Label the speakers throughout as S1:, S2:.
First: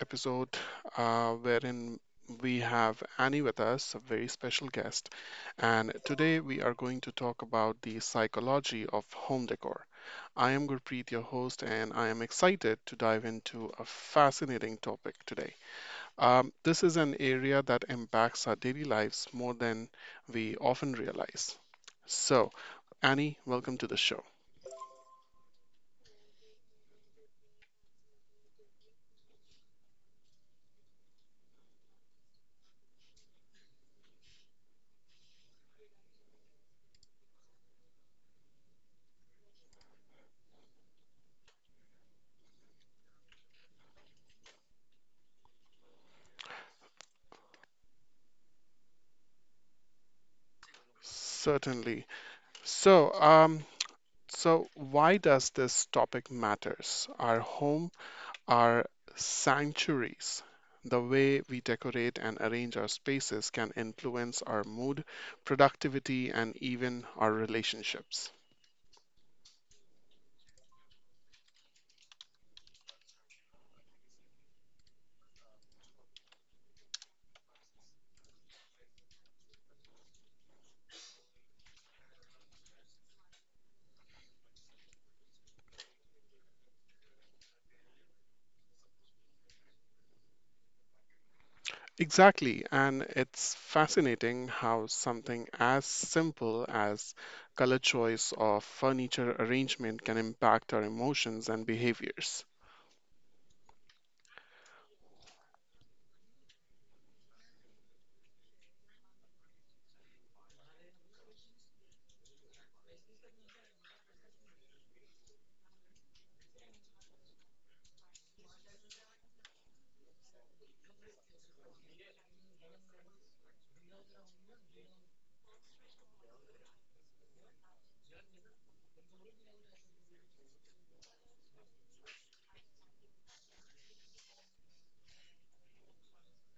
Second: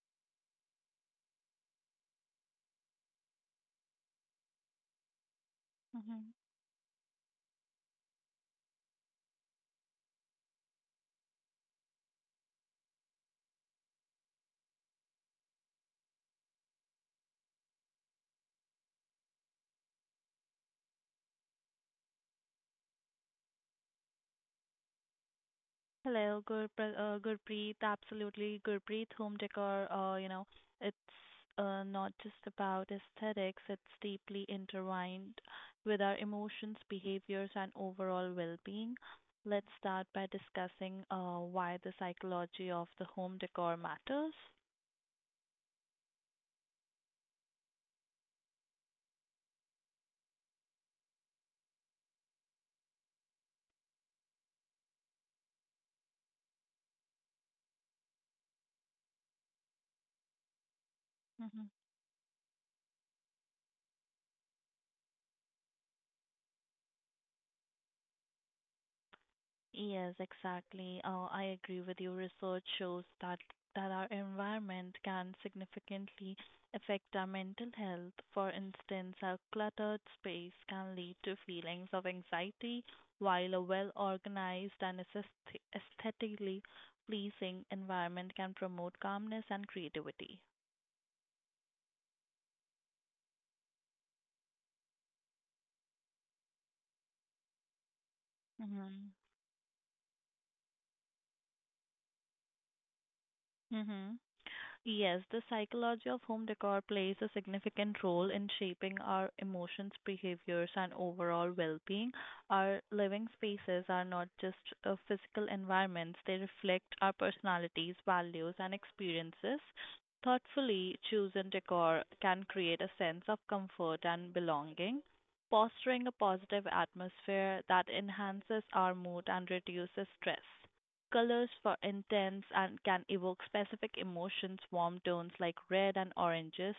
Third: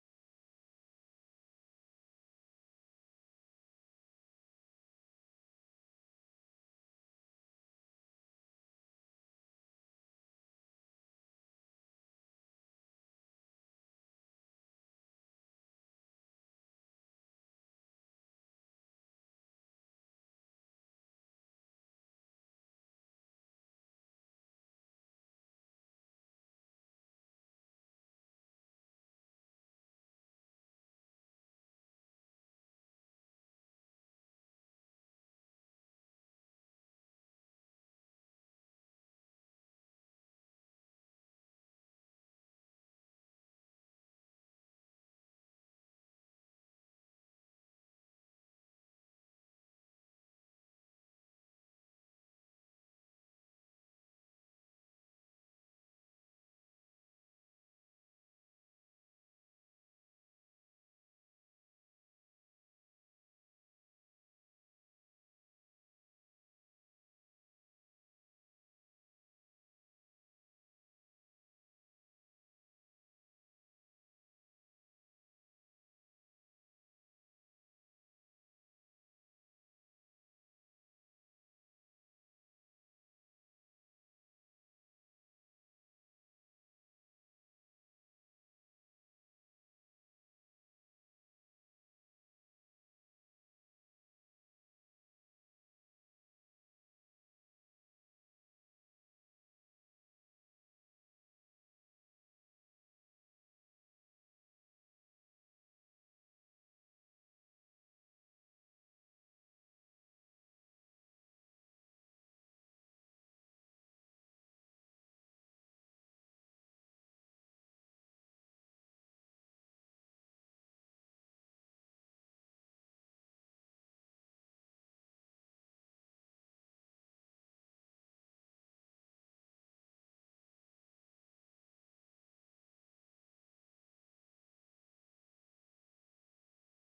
S1: episode, wherein we have Annie with us, a very special guest. And
S2: Mhm.
S1: today we are going to talk about the psychology of home decor. I am Gurpreet, your host, and I am excited to dive into a fascinating topic today. This is an area that impacts our daily lives more than we often realize. So, Annie, welcome to the show.
S2: Hello, Gurpreet. Absolutely, Gurpreet. Home decor, it's not just about aesthetics, it's deeply intertwined with our emotions, behaviors, and overall well being. Let's start by discussing why the psychology of the home decor matters.
S1: Certainly. So, um, So why does this topic matters? Our sanctuaries, the way
S2: Mm-hmm.
S1: we decorate and arrange our spaces can influence our mood, productivity, and even our relationships.
S2: Yes, exactly. I agree with you. Research shows that our environment can significantly affect our mental health. For instance, a cluttered space can lead to feelings of anxiety, while a well-organized and aesthetically pleasing environment can promote calmness and creativity.
S1: Exactly, and it's fascinating how something as simple as color choice or
S2: hmm
S1: furniture arrangement can impact our emotions and behaviors.
S2: Mm-hmm. Yes, the psychology of home decor plays a significant role in shaping our emotions, behaviors, and overall well being. Our living spaces are not just physical environments, they reflect our personalities, values, and experiences. Thoughtfully chosen decor can create a sense of comfort and belonging, fostering a positive atmosphere that enhances our mood and reduces stress colors for intense and can evoke specific emotions. Warm tones like red and oranges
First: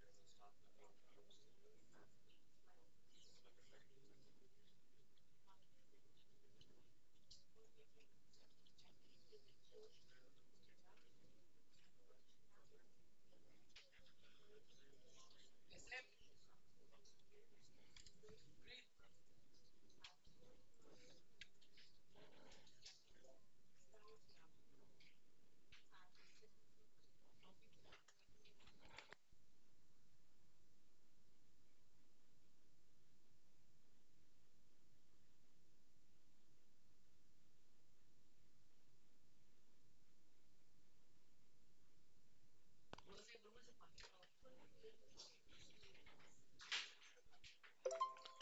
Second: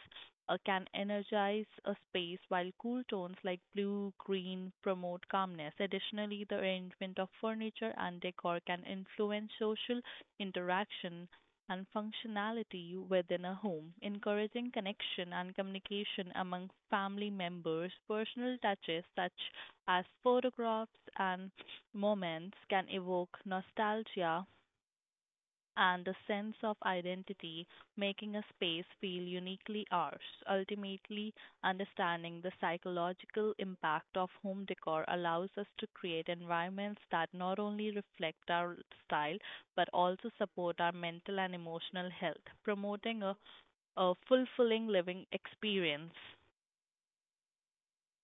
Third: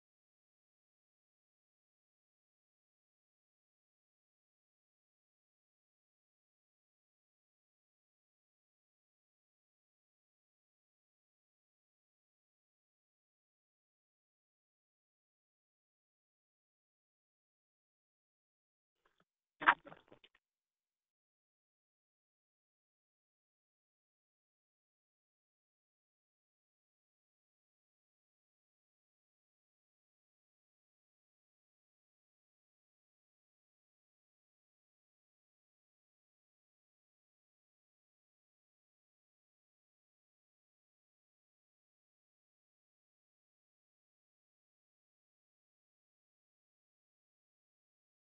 S2: can energize a space, while cool tones like blue, green promote calmness. Additionally, the arrangement of furniture and decor can influence social interaction and functionality within a home, encouraging connection and communication among family members. Personal touches such as photographs and moments can evoke nostalgia and a sense of identity, making a space feel uniquely ours, ultimately understanding the psychological impact of home decor allows us to create environments that not only reflect our style but also support our mental and emotional health, promoting a fulfilling living experience.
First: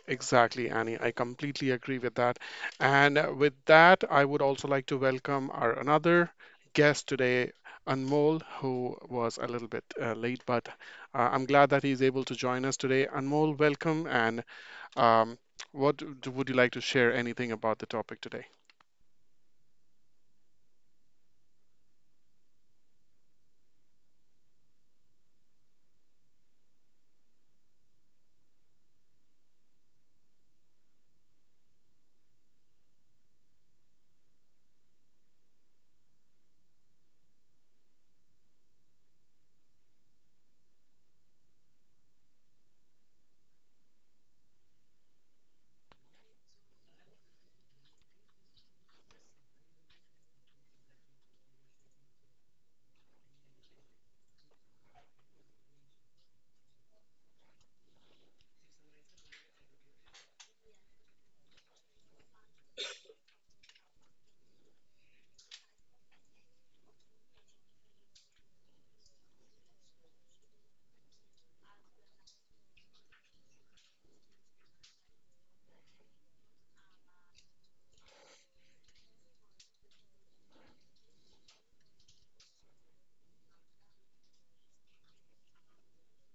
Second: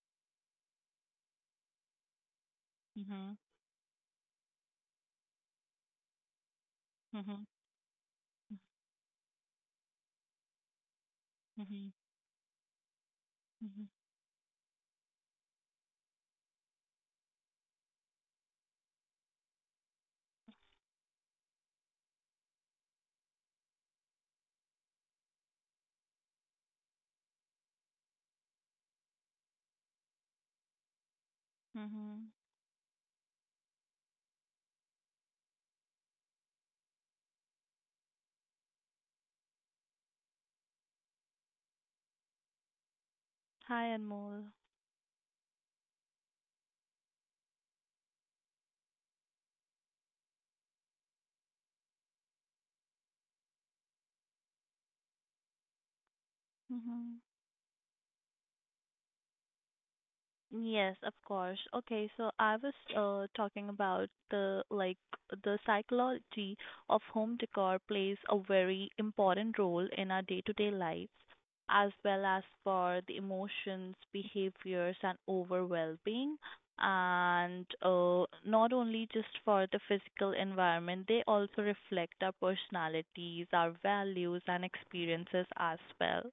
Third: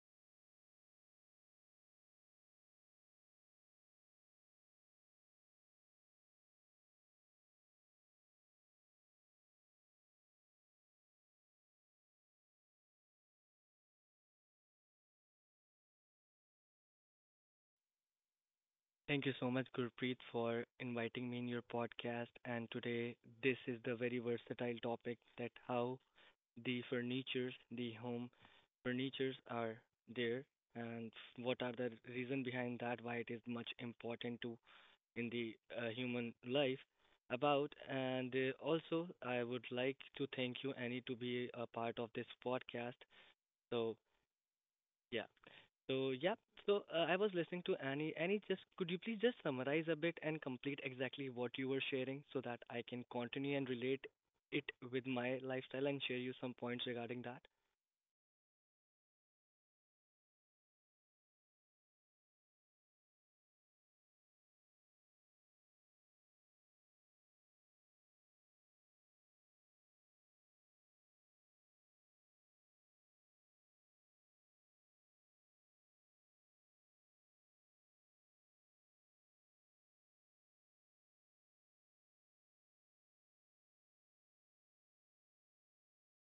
S1: Exactly, Annie. I completely agree with that. And
S2: Mhm.
S1: with that, I would also like to welcome our another guest
S2: Mhm.
S1: today, Anmol, who was a little bit late, but I'm glad that
S2: Mhm.
S1: he's able to join us today. Anmol,
S2: Mhm.
S1: welcome. And um, would you like to share anything about the topic today?
S3: Thank you so much, Gurpreet, for inviting me in your podcast. And today, this is the very versatile topic that how the furnitures, the home furnitures are there, and what are the
S2: Mhm.
S3: reason behind that, why it is much important to in the human life about. And also, I would like to thank you, Annie, to be a part of this podcast.
S2: Hi,
S3: So
S2: Anmol.
S3: yeah, so yeah, so I was listening to Annie. Annie, just could you please just summarize a bit and complete exactly what you were sharing so that I can continue and relate it with my lifestyle and share you some points
S2: Mhm.
S3: regarding that?
S2: Yes, of course. Okay, so I was talking about the like the psychology of home decor plays a very important role in our day-to-day lives, as well as for the emotions, behaviors, and overall well-being. And not only just for the physical environment, they also reflect our personalities, our values, and experiences as well.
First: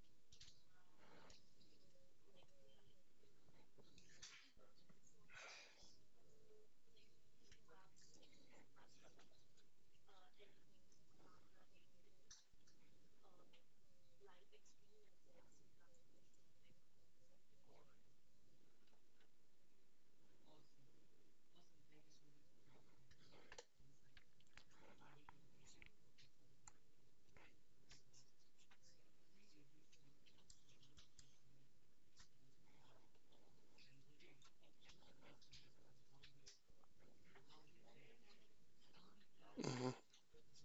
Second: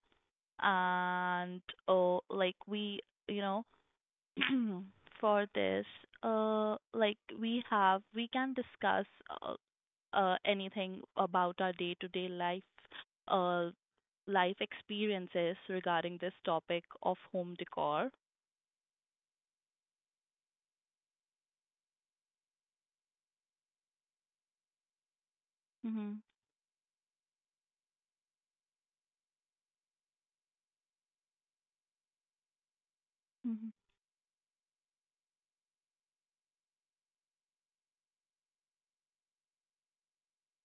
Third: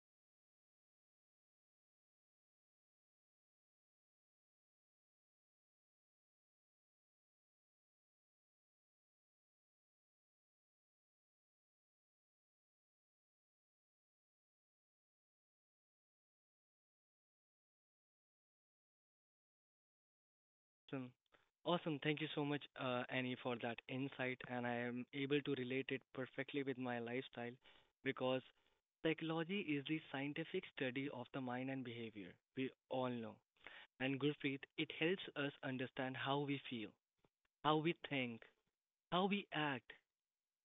S2: And like we, you know for this, like we have, we can discuss uh, anything about our day-to-day life, uh, life experiences regarding this topic of home decor.
S3: Awesome. Awesome. Thank you so much, Annie, for that insight. And I am able to relate it
S2: Mm-hmm.
S3: perfectly with my lifestyle because psychology is the scientific study of the mind and behavior. We all know.
S2: Mhm,
S3: And Gurpreet, it helps us understand how we feel, how we think, how we
S1: hmm
S3: act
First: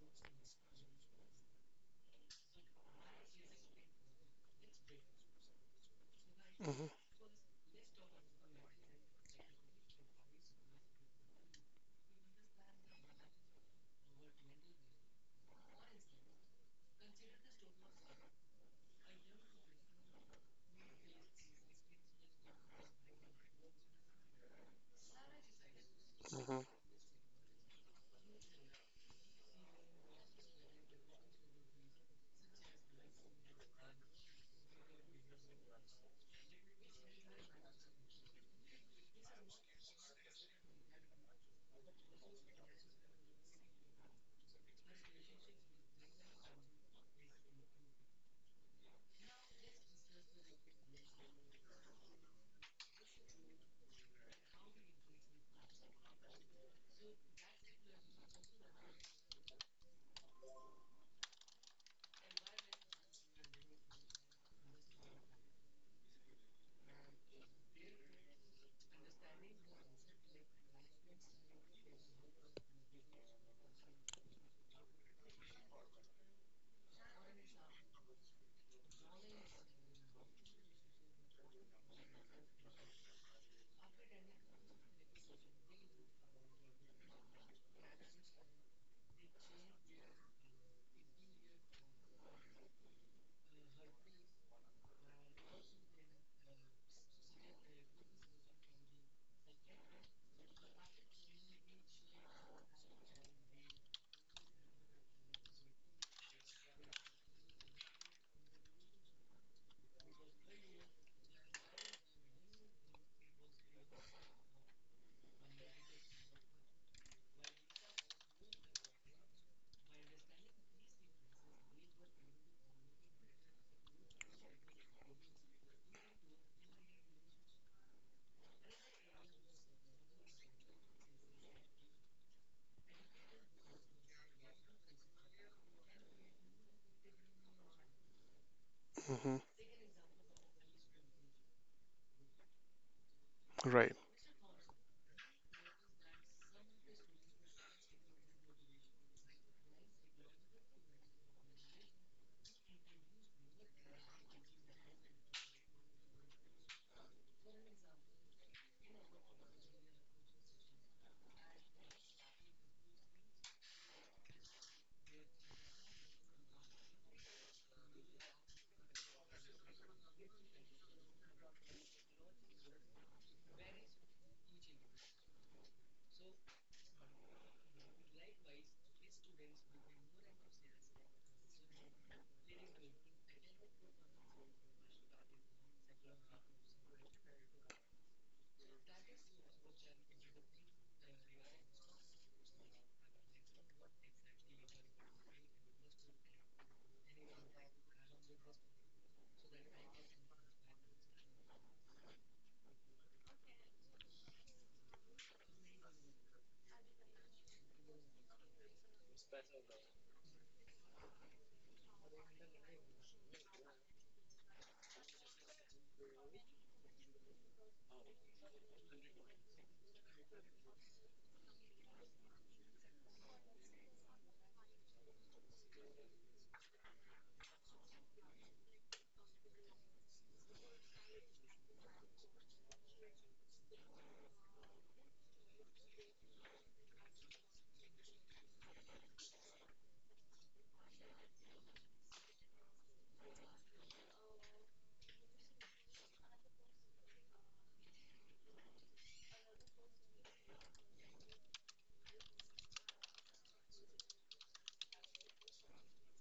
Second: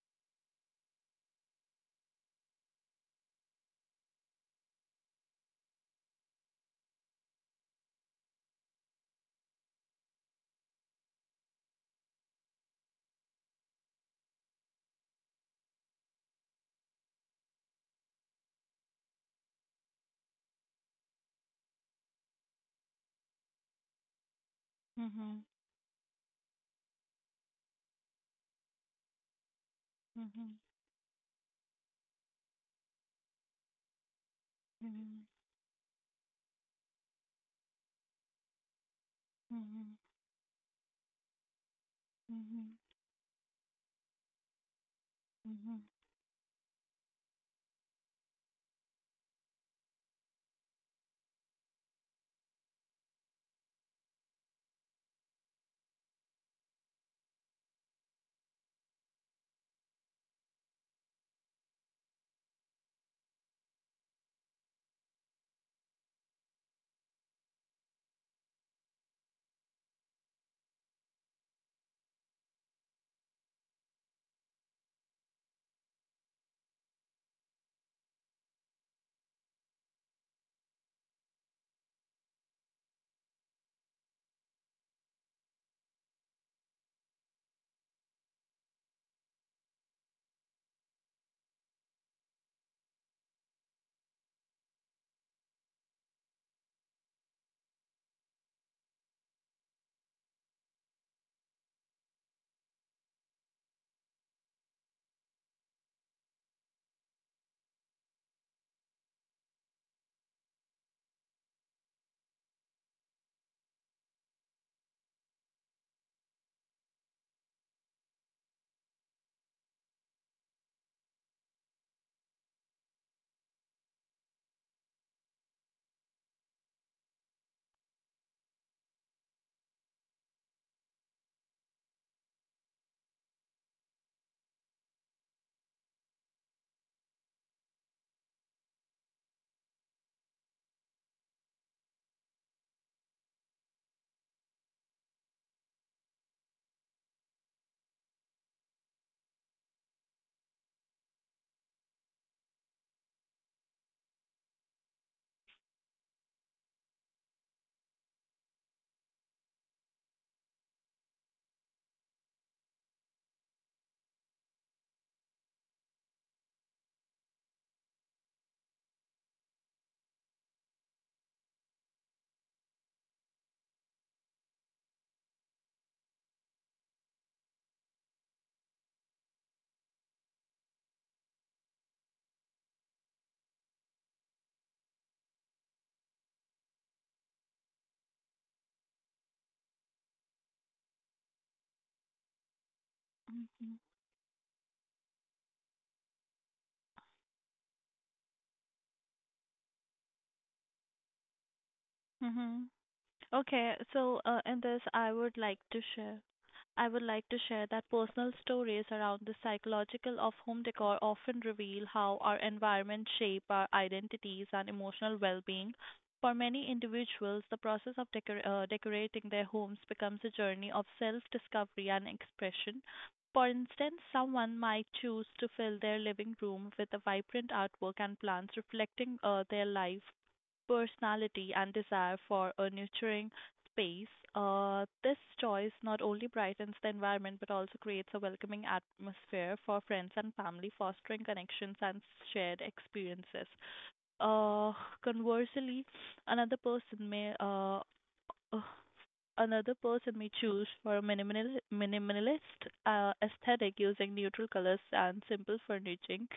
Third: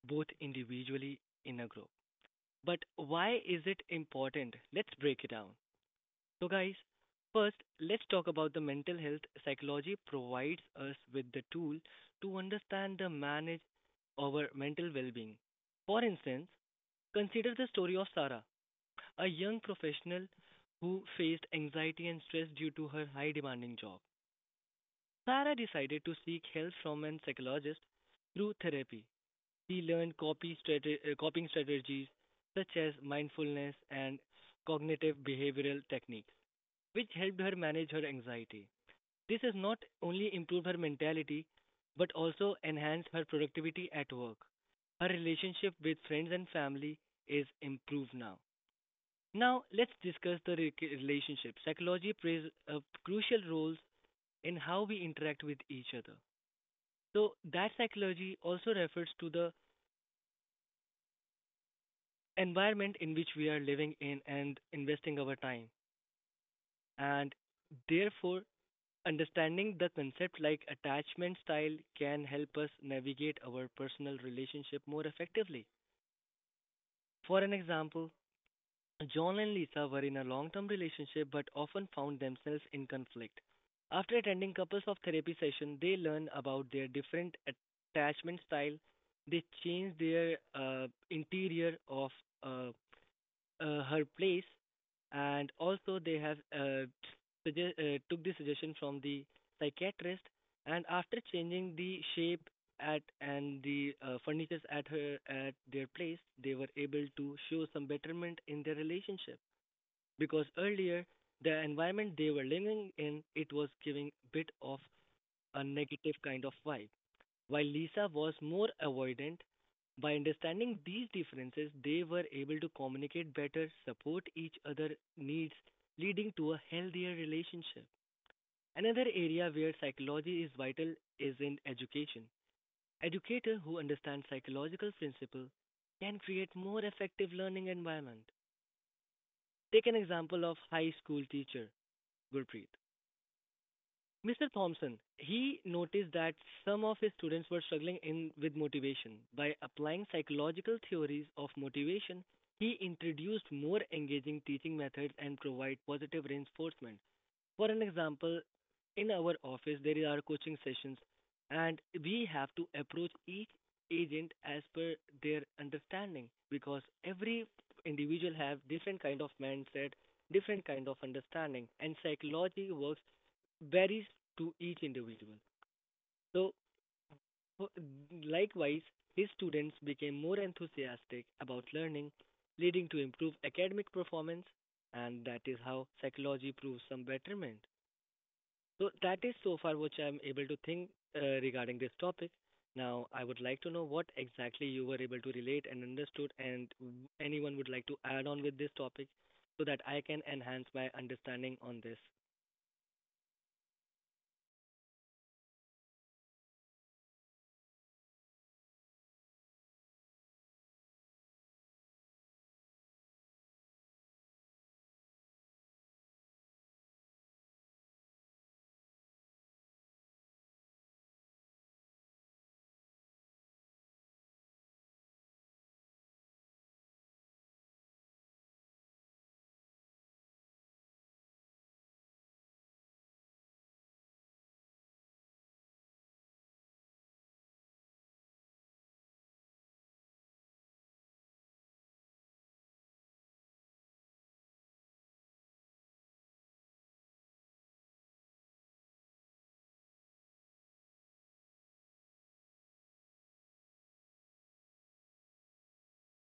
S3: both individually in a group. But why is it important? Let's break it down. So, guys,
S1: hmm
S3: first, let's talk about the mental health. Psychology provides us with the tool to understand and manage our mental well being. For instance, consider the story of Sarah, a young professional who faced anxiety and stress due to her high demanding job.
S2: mhm,
S3: Sarah decided to seek
S1: hmm
S3: help from a psychologist through therapy. He learned
S2: mhm,
S3: coping strategies such as mindfulness and cognitive
S2: mhm,
S3: behavioral techniques, which helped her manage her anxiety. This has not
S2: mhm,
S3: only improved her mentality but also enhanced her productivity at work. Her
S2: mhm,
S3: relationship
S2: mhm,
S3: with friends and family is improved now. Now, let's discuss the relationship. Psychology plays a crucial role in how we interact with each other. So, that psychology also refers to the environment in which we are living in and investing our time. And therefore, understanding the concept like attachment style can help us navigate our personal relationship more effectively. For an example, John and Lisa were in a long term relationship but often found themselves in conflict. After attending couples of therapy session, they learn about their different attachment style. They change their interior of uh, her place, and also they have took the suggestion from the psychiatrist, and after changing the shape at and the furnitures at her at their place, they were able to show some betterment in their relationship because earlier the environment they were living in it was giving bit of a negative kind of vibe while Lisa was more avoidant, by understanding these differences, they were able to communicate better, support each other's needs, leading to a healthier relationship. Another area where psychology is vital is in education. Educators who understand psychological principles can create more effective learning environment.
S1: hmm
S3: Take an example of high school teacher Gurpreet.
S1: Right.
S3: Mr. Thompson, he noticed that some of his students were struggling in with motivation. By applying psychological theories of motivation, he introduced more engaging teaching methods and provide positive reinforcement. For an example, in our office there are coaching sessions and we have to approach each agent as per their understanding because every individual have different kind of mindset different kind of understanding and psychology works varies to each individual. So, for- likewise, his students became more enthusiastic about learning, leading to improved academic performance, and that is how psychology proves some betterment. So, that is so far which I'm able to think regarding this topic. Now, I would like to
S2: mhm,
S3: know what exactly you were able to relate and understood, and anyone would like to add on with this topic so that I can enhance my understanding on this.
S2: mhm. Okay, so in this, I would like to share. I would like to share that personal stories around the psychological of home decor often reveal how our environment shape our identities and emotional well-being. For many individuals, the process of decorating their homes becomes a journey of self-discovery and expression. For instance, someone might choose to fill their living room with a vibrant artwork and plants reflecting their life personality and desire for a nurturing space, this choice not only brightens the environment but also creates a welcoming atmosphere for friends and family, fostering connections and shared experiences. Uh, conversely, another person may uh, uh, Another person may choose for a minimalist aesthetic using neutral colors and simple furnishing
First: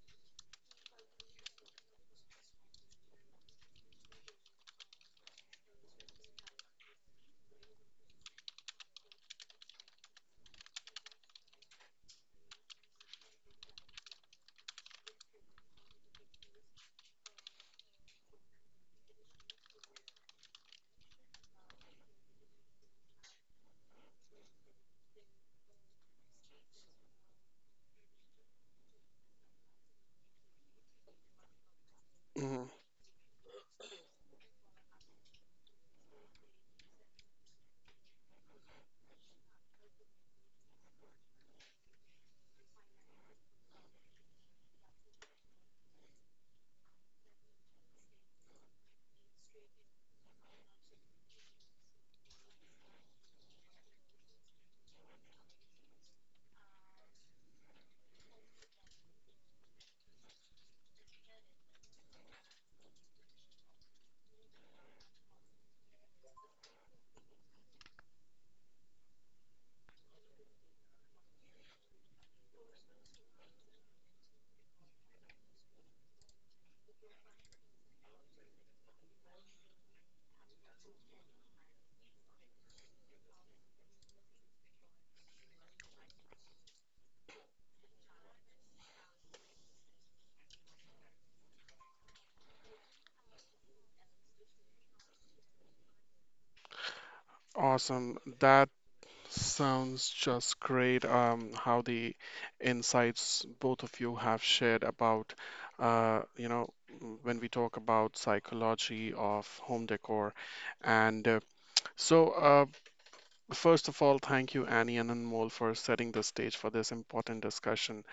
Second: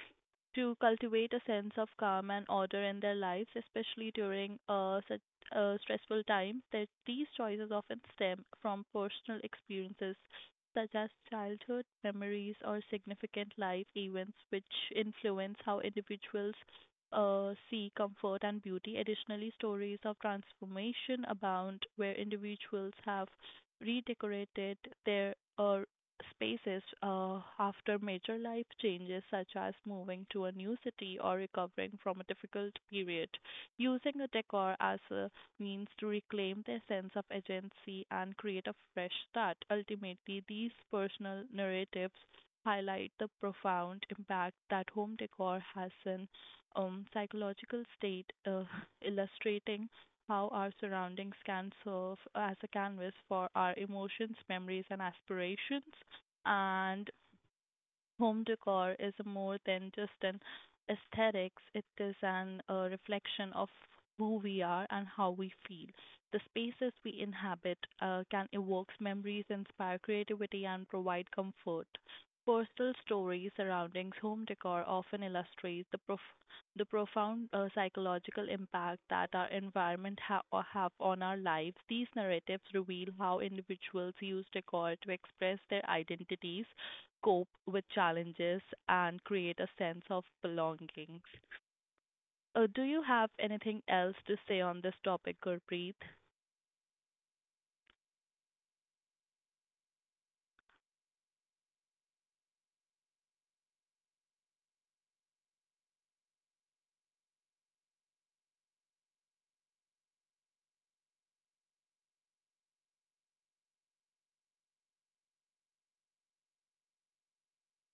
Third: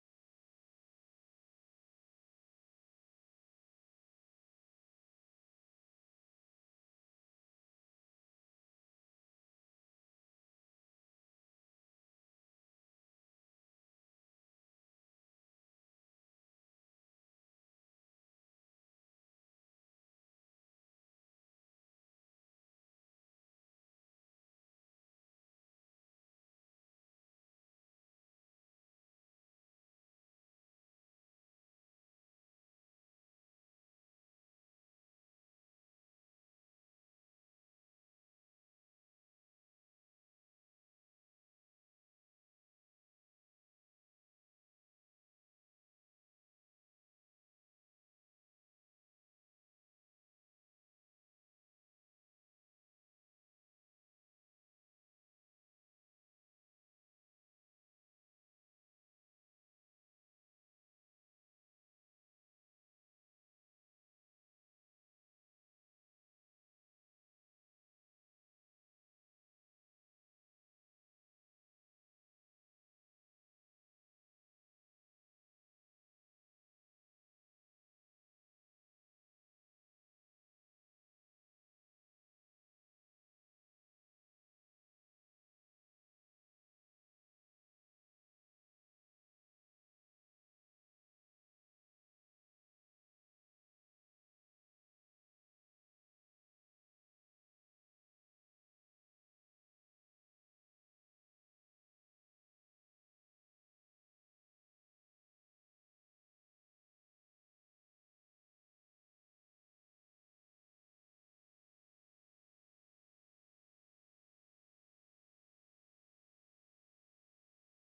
S2: to cultivate a sense of calm and order in their lives, especially during such stressful times. That these choices often stem from personal experiences such as childhood memories or significant life events, which influence how individuals see comfort and beauty. Additionally, stories of transformation abound where individuals have redecorated their spaces after major life changes, such as moving to a new city or recovering from a difficult
S1: hmm
S2: period. Using a decor as a means to reclaim their sense of agency and create a fresh start. Ultimately, these personal narratives highlight the profound impact that home decor has on psychological state, illustrating how our surroundings can serve as a canvas for our emotions, memories, and aspirations. And Home decor is more than just an aesthetics, it is an a reflection of who we are and how we feel. The spaces we inhabit can evoke memories, inspire creativity, and provide comfort. Personal stories surrounding home decor often illustrates the profound psychological impact that our environment or have on our lives. These narratives reveal how individuals use decor to express their identities, cope with challenges and create a sense of belonging. Do you have anything else to say on this topic, Gurpreet?
S1: Awesome. That sounds just great. How the insights both of you have shared about, uh, you know, when we talk about psychology of home decor, and so first of all, thank you, Annie and Anmol, for setting the stage for this important discussion.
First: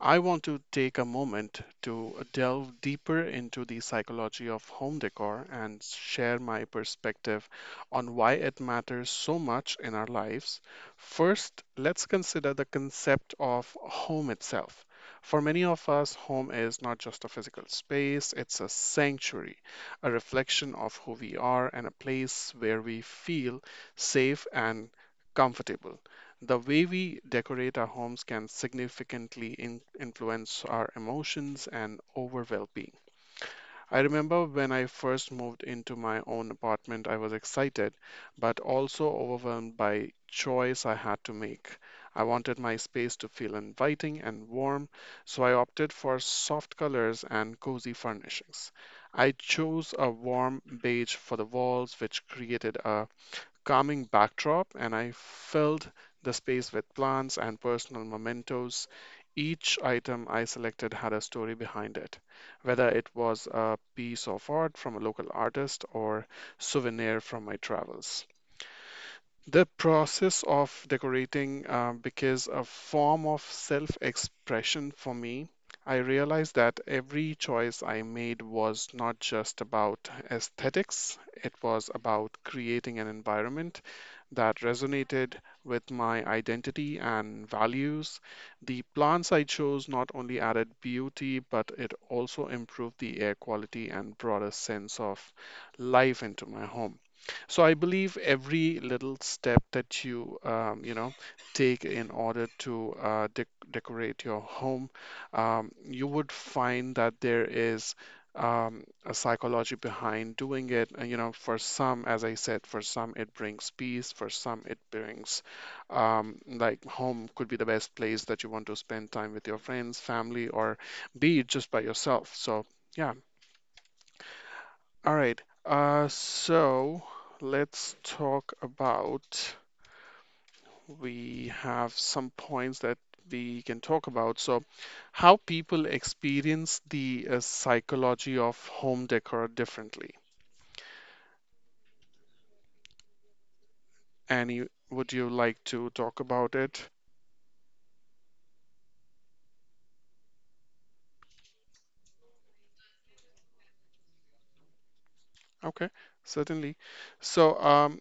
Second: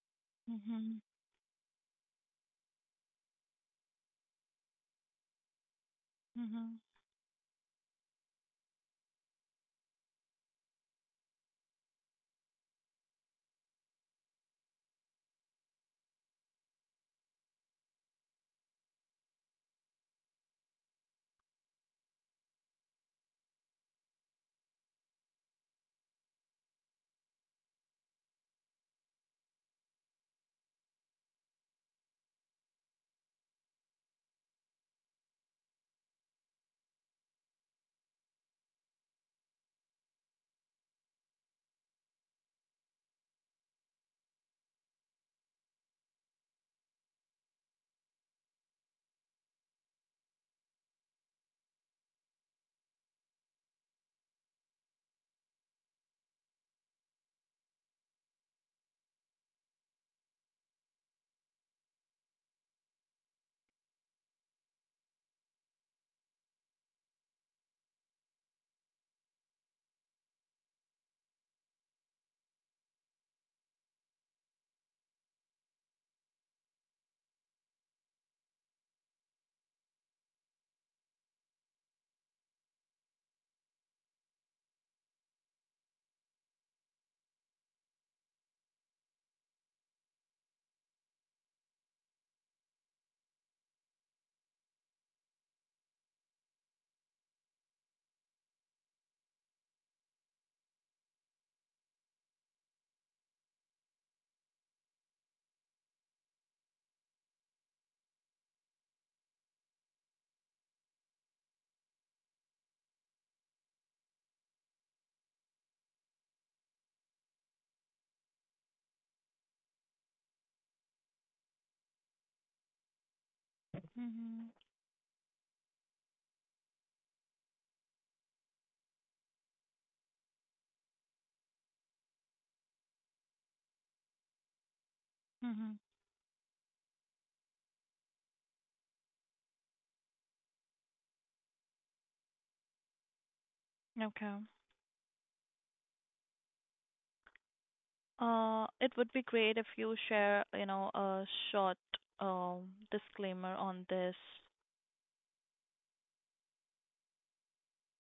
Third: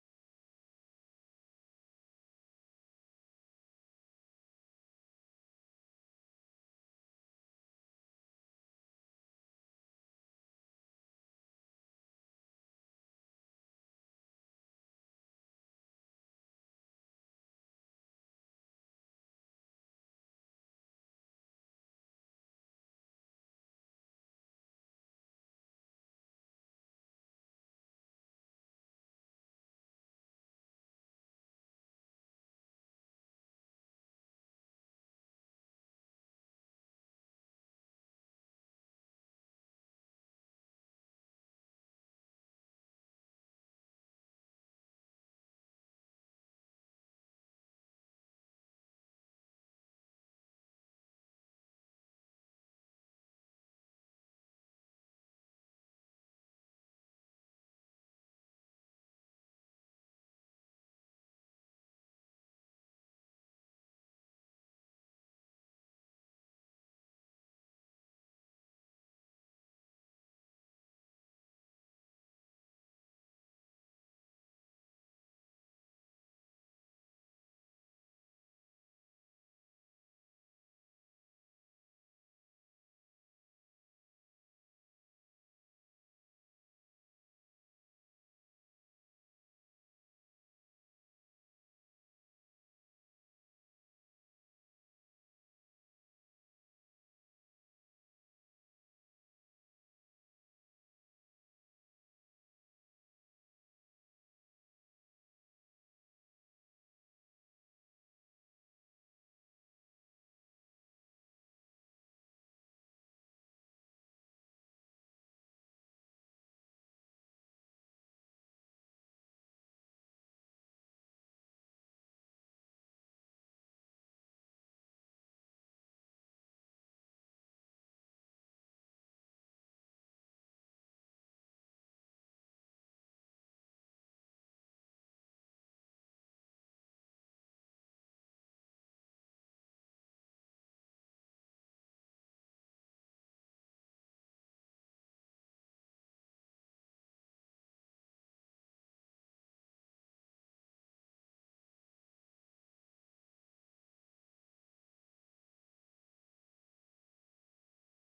S1: I want to take
S2: Mhm.
S1: a moment to delve deeper into the psychology of home decor and share my
S2: Mhm.
S1: perspective on why it matters so much in our lives. First, let's consider the concept of home itself. For many of us, home is not just a physical space, it's a sanctuary, a reflection of who we are, and a place where we feel safe and comfortable. The way we decorate our homes can significantly influence our emotions and overall well-being. I remember when I first moved into my own apartment, I was excited, but also overwhelmed by choice I had to make. I wanted my space to feel inviting and warm, so I opted for soft colors and cozy furnishings. I chose a warm beige for the walls, which created a calming backdrop, and I filled the space with plants and personal mementos. Each item I selected had a story behind it, whether it was a piece of art from a local artist or souvenir from my travels. The process of decorating becomes a form of self-expression for me. I realized that every choice I made was not just about aesthetics, it was about creating an environment that resonated with my identity and values. The plants I chose not only added beauty, but it also improved the air quality and brought a sense of life into my home. So I believe every little step that you take in order to decorate your home, you would find that there is um, a psychology behind doing it. And, you know, for some, as I said, for some it brings peace, for some it brings, like, home could be the best place that you want to spend time with your friends, family, or be it just by yourself. So, yeah.
S2: Mhm.
S1: All right. Let's talk about, we have some points that we can talk about. So, how
S2: Mhm.
S1: people experience the psychology of home decor differently.
S2: Okay.
S1: Annie, would you like to talk about it?
S2: It would be great if you share, you know, a short disclaimer on this.
S1: Okay, certainly. So, um,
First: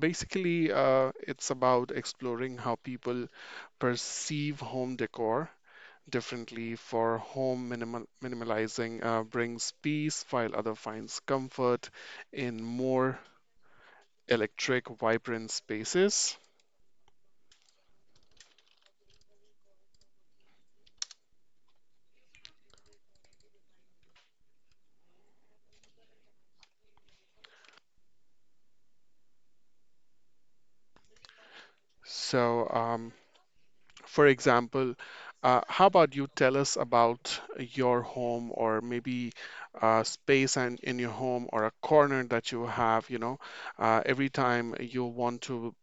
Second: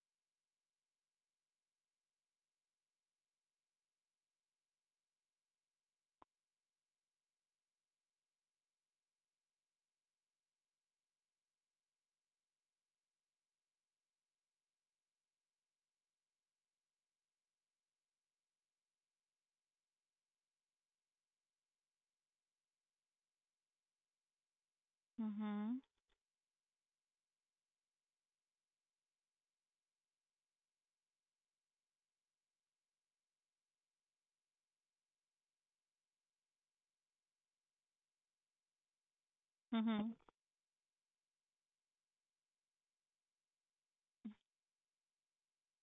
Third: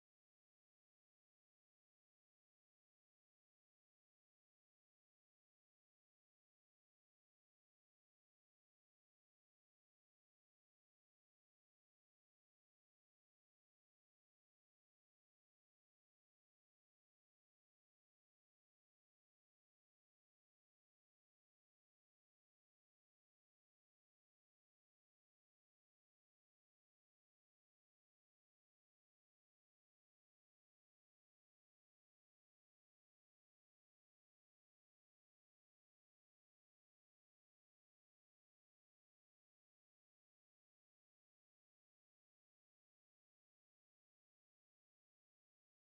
S1: Basically, it's about exploring how people perceive home decor differently. For home minimalizing brings peace, while other finds comfort in more electric, vibrant spaces.
S2: Mhm.
S1: So, um, For example, how about you tell us about your home or maybe a
S2: Mhm.
S1: space and in your home or a corner that you have, you know, every time you want to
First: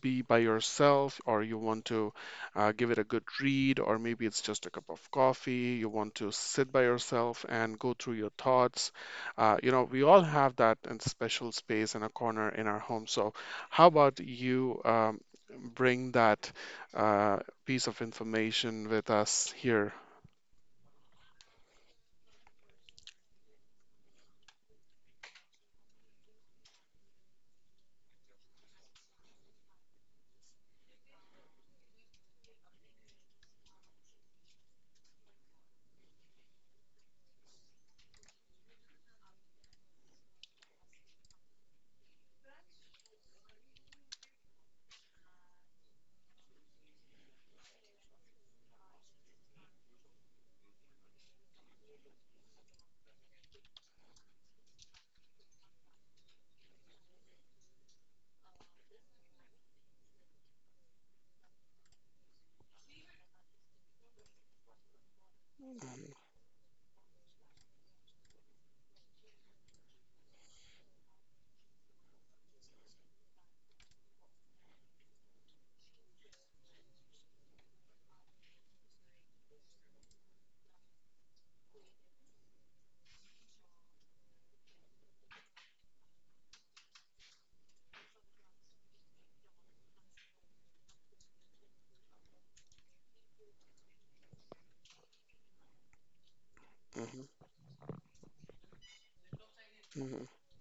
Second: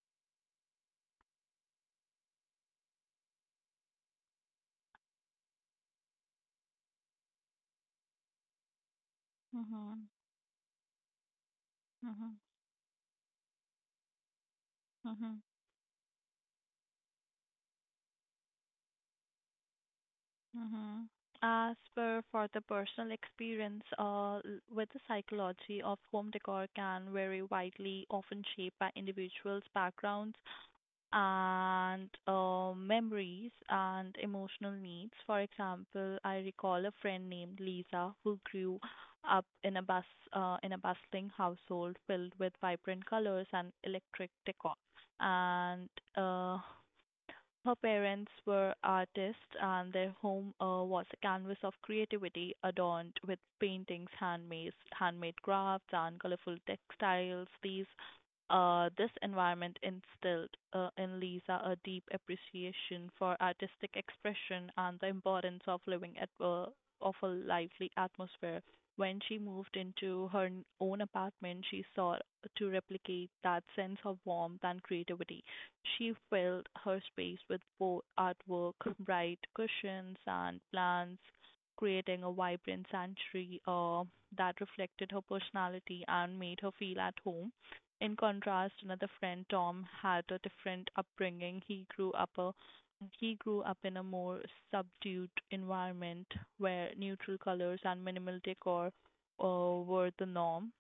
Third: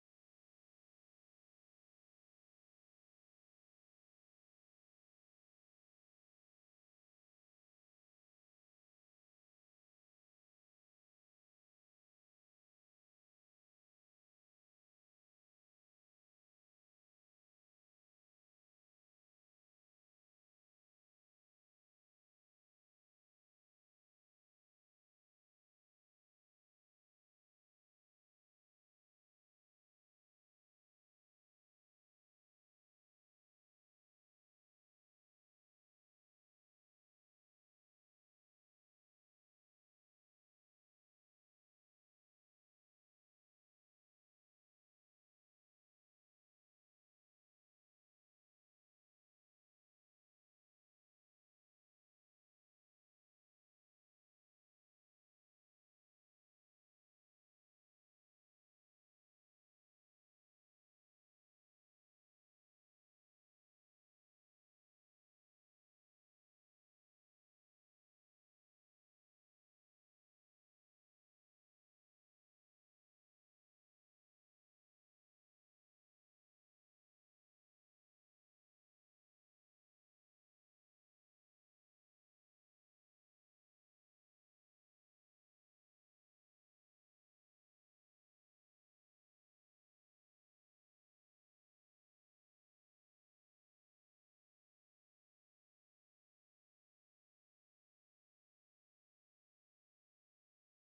S1: be by yourself or you want to give it a good read or maybe it's just a cup of coffee, you want to sit by yourself and go through your thoughts. You know, we
S2: Mhm.
S1: all have that and special space and a
S2: Mhm.
S1: corner in our home. So how about you
S2: Mhm.
S1: bring that? uh, piece of information with us here.
S2: Mm-hmm. As per for the personal experience with the psychology of home decor can vary widely, often shaped by individuals' backgrounds and memories and emotional needs. For example, I recall a friend named Lisa who grew up in a bus in a bustling household filled with vibrant colors and electric decor. And uh, her parents were artists, and their home was a canvas of creativity adorned with paintings, handmade crafts, and colorful textiles. These this environment instilled in Lisa a deep appreciation for artistic expression and the importance of living at of a lively atmosphere. When she moved into her own apartment, she sought to replicate that sense of warmth and creativity she filled her space with bold artwork, bright cushions, and plants, creating a vibrant sanctuary that reflected her personality and made her feel at home. In contrast, another friend, Tom, had a different upbringing. He grew up in a more subdued environment where neutral
S1: Mhm,
S2: colors and minimal decor uh, were the
S1: mhm,
S2: norm.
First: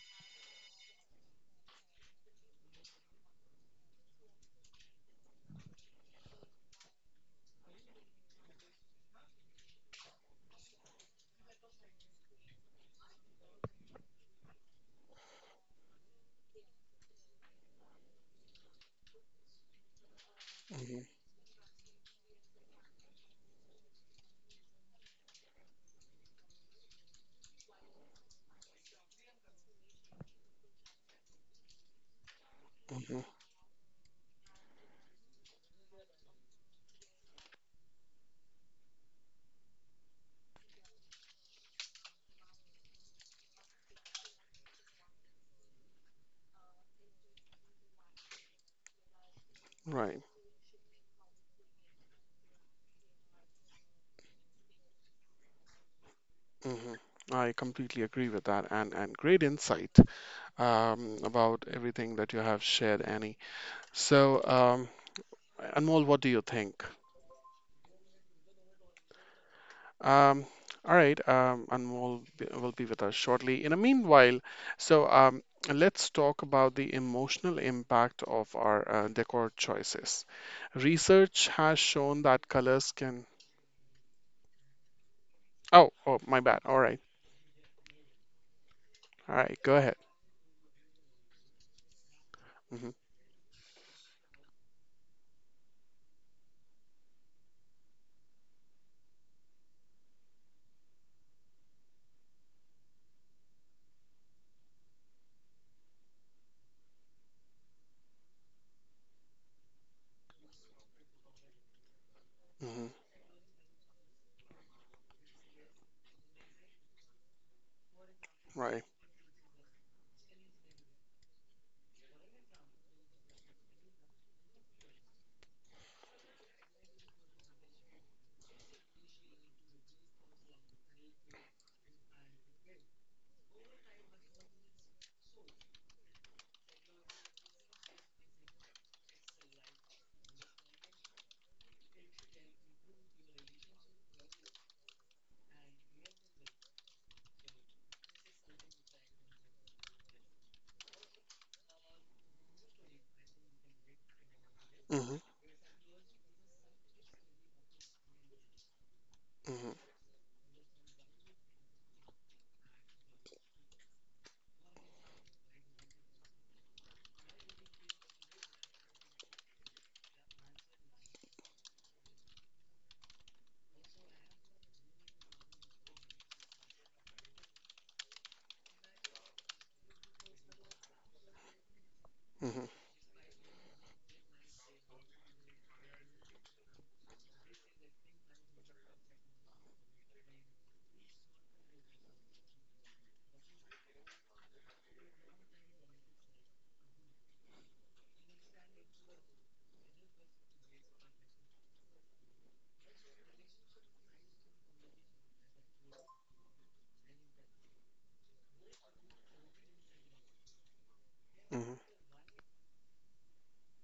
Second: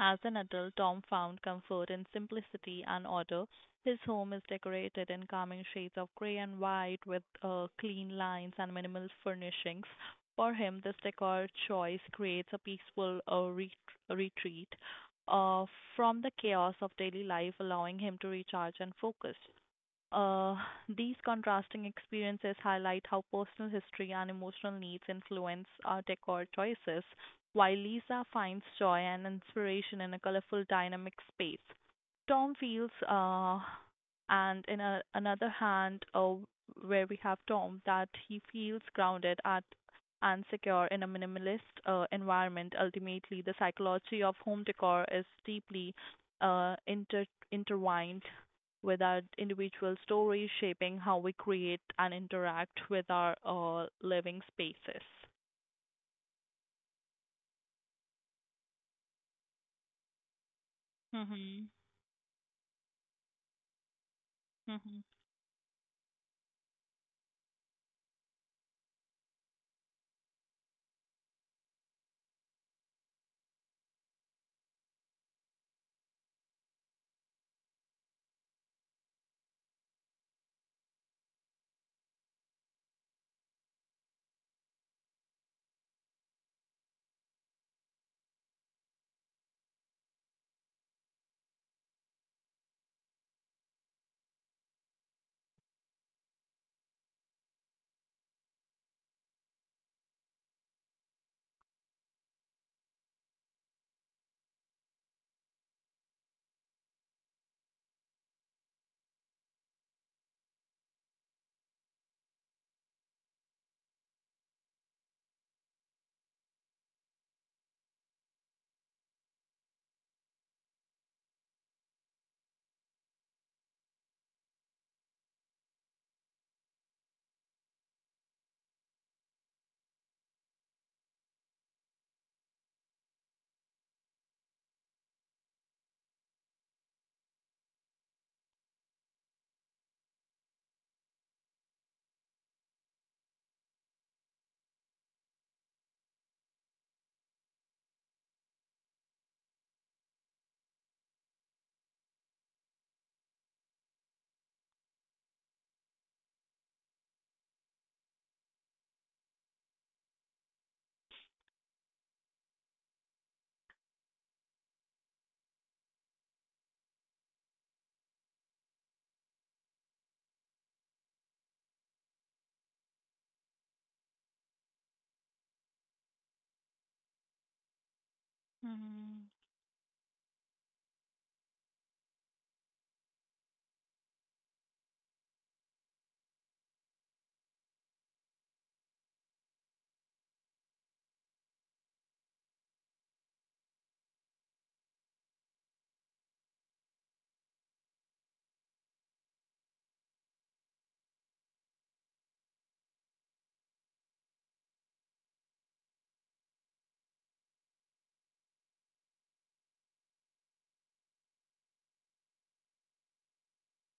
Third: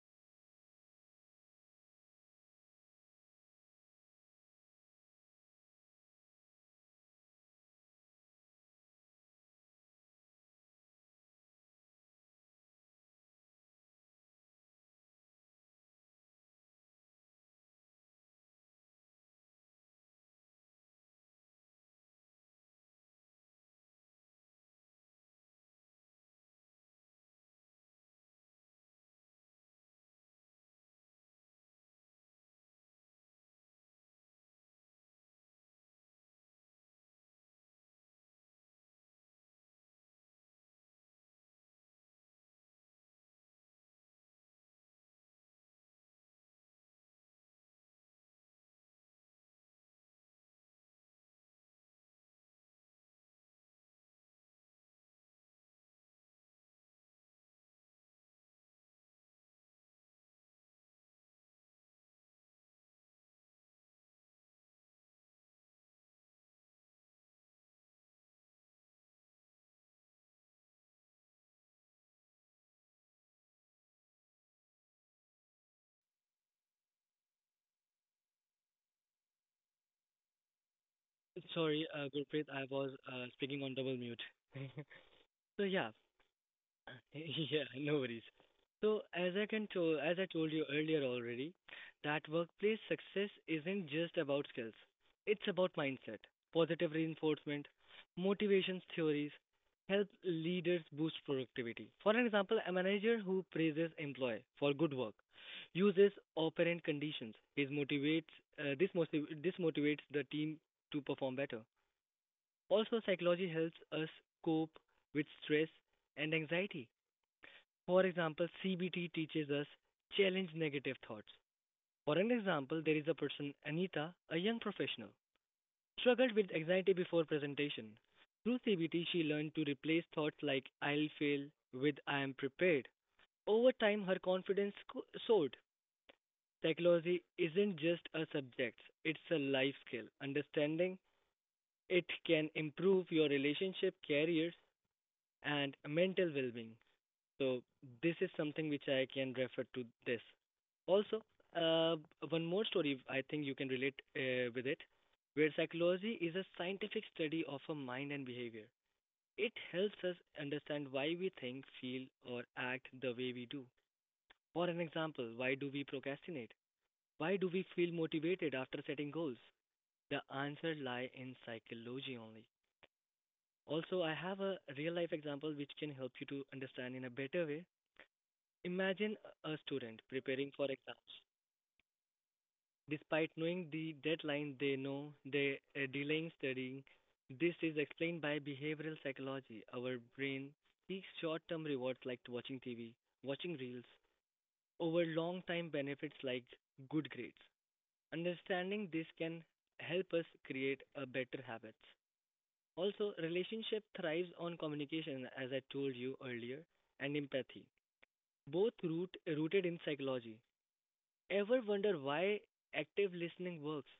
S2: As an adult, Tom found comfort in simplicity and order. His home is decorated in calming shades of gray and white with clean lines and minimal furnishings. For him, this decor choice creates a peaceful retreat uh, from the chaos of daily life, allowing him to recharge and focus. Uh,
S1: mhm,
S2: these contrasting experiences highlight how personal history and emotional needs influence our decor choices, while Lisa finds joy and inspiration in a colorful, dynamic space. Tom feels,
S1: mhm.
S2: and in a, another hand, where we have Tom, that he feels grounded at and secure in a minimalist environment. Ultimately, the psychology of home decor is deeply intertwined with our individual
S1: Right.
S2: stories shaping how we create and interact with our living spaces.
S1: mhm. I completely agree with that, and great insight
S2: Mhm.
S1: about everything that you have shared, Annie. So,
S2: Mhm.
S1: Anmol, what do you think? Um, all right, will be with us shortly. In the meanwhile, so let's talk about the emotional impact of our decor choices. Research
S3: Sorry,
S1: has shown
S3: Gurpreet, I
S1: that
S3: was
S1: colors can.
S3: speaking on double mute. So yeah,
S1: Oh, oh, my bad. All right,
S3: yeah, no worries. So as I
S1: all
S3: can
S1: right. Go
S3: tell,
S1: ahead.
S3: as I told you earlier already, that workplace
S1: Mhm,
S3: success isn't just about skills. It's about mindset, positive reinforcement, motivations theories, help leaders boost productivity. For an example, a manager who praises employee for good work uses operant conditions. This motivates the team to perform better. Also,
S1: mhm,
S3: psychology helps us cope with stress and anxiety. For example,
S1: right.
S3: CBT teaches us challenge negative thoughts. For an example, there is a person, Anita, a young professional, struggled with anxiety before presentation. Through CBT, she learned to replace thoughts like I'll fail with I am prepared. Over time, soared. Psychology isn't just a subject, it's a life skill. Understanding it can improve your relationship, careers, and mental well-being. So this is something which I can refer to this. Also, uh, one more story I think you can relate with it,
S1: Mhm,
S3: where psychology is a scientific study of a mind and behavior. It
S1: mhm,
S3: helps us understand why we think, feel, or act the way we do. For an example, why do we procrastinate? Why do we feel motivated after setting goals? The answer lie in psychology only. Also, I have a real life example which can help you to understand in a better way. Imagine
S2: Mhm.
S3: a student preparing for exams.
S1: mhm,
S3: Despite knowing the deadline, they know they are delaying studying. This is explained by behavioral psychology. Our brain seeks short term rewards like watching TV, watching reels, over long time benefits like good grades. Understanding this can help us create a better habits. Also, relationship thrives on communication, as I told you earlier, and empathy, rooted in psychology. Ever
S1: mhm,
S3: wonder why active listening works?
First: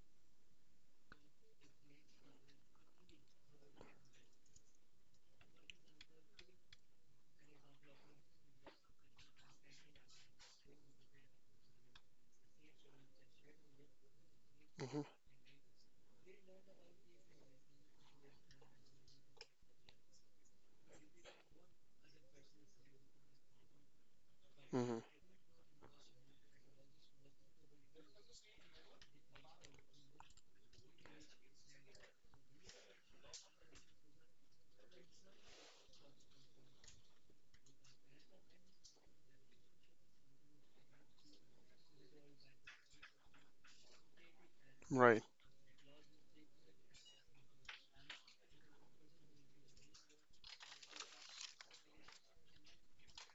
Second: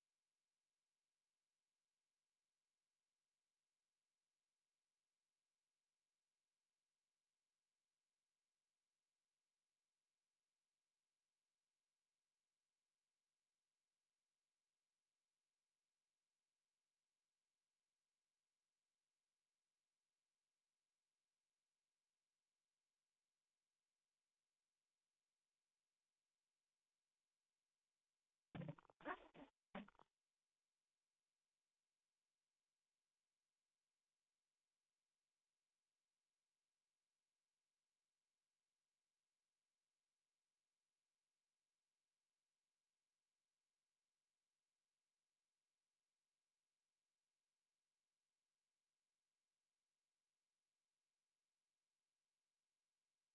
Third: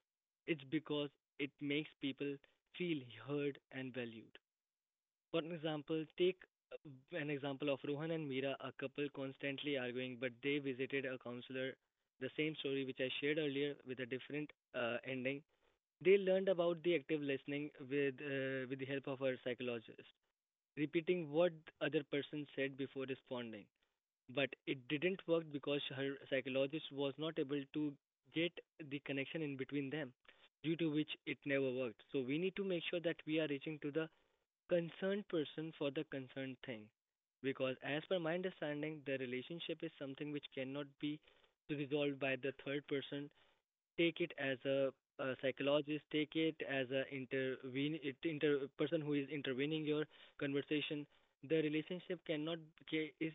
S3: It's because it makes people feel heard and valued. For an example, take an example of Rohan and Meera, a couple constantly arguing, but they visited a counselor. The same story which I shared earlier with a different
S1: mhm,
S3: ending. They learned about the active listening with the help of our psychologist, repeating what the other person said before responding but it
S1: mhm,
S3: didn't work because her psychologist was not able to get the connection in between them due to which it never worked so we need to make sure that we are reaching to the concerned person for the concerned thing because as per my understanding the relationship is something which cannot be resolved by the third person take it as
S1: right.
S3: a psychologist take it as a intervene it inter person who is intervening your conversation the relationship cannot is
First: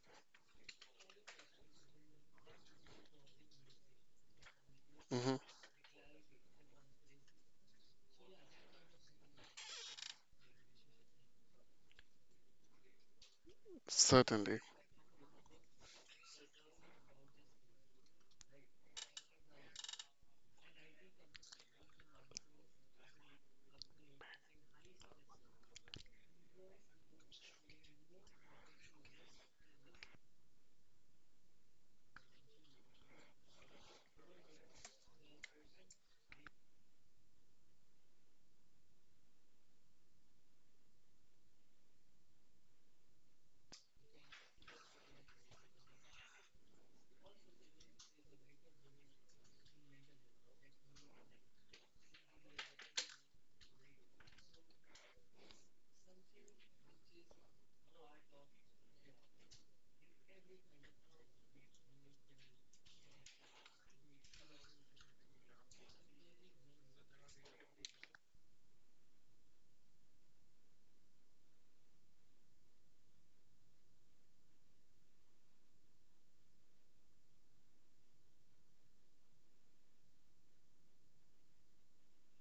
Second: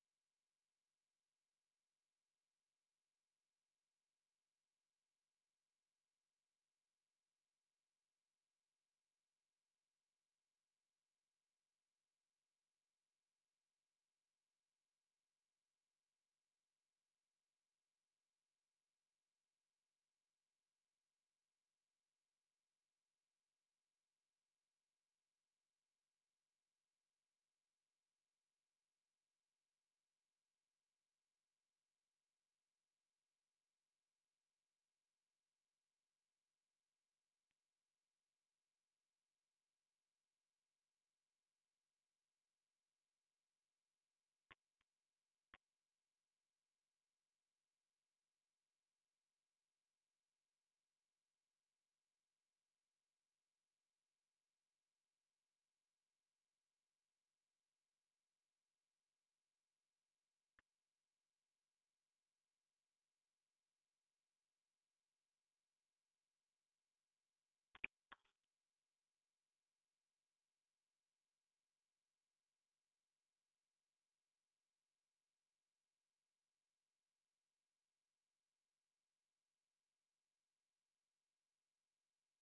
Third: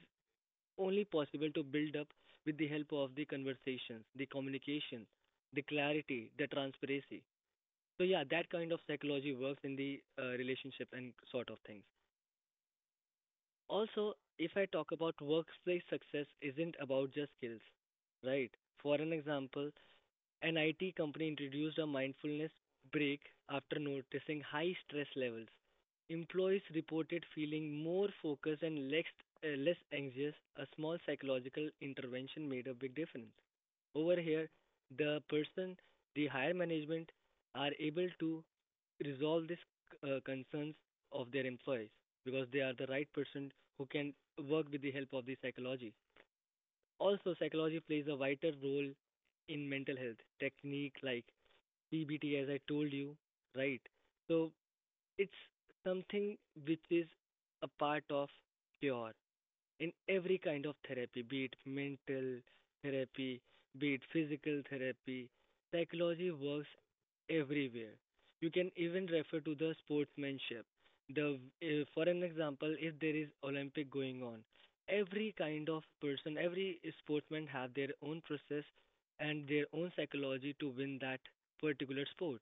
S3: only possible to build up with the help of the conversations, the communication,
S1: Mhm,
S3: the clarity, the transparency. So yeah, that kind of psychology works in the relationship and sort of things. Also, if
S1: certainly.
S3: I talk about workplace success isn't about just skills, right? For an example, an IT company introduced a mindfulness break after noticing high stress levels. Employees reported feeling more focused and less anxious. A small psychological intervention made a big difference. Over here, the person, the higher management are able to resolve these concerns of their employees because they are the right person who can work with the help of the psychology. Also, psychology plays a vital role in mental health technique like PBT, as I told you, right? So it's something which is a part of cure in every kind of therapy, be it mental therapy, be it physical therapy. Psychology works everywhere. You can even refer to the sportsmanship. The For an example, if there is Olympic going on, every kind of person, every sportsman have their own process and their own psychology to win that particular sport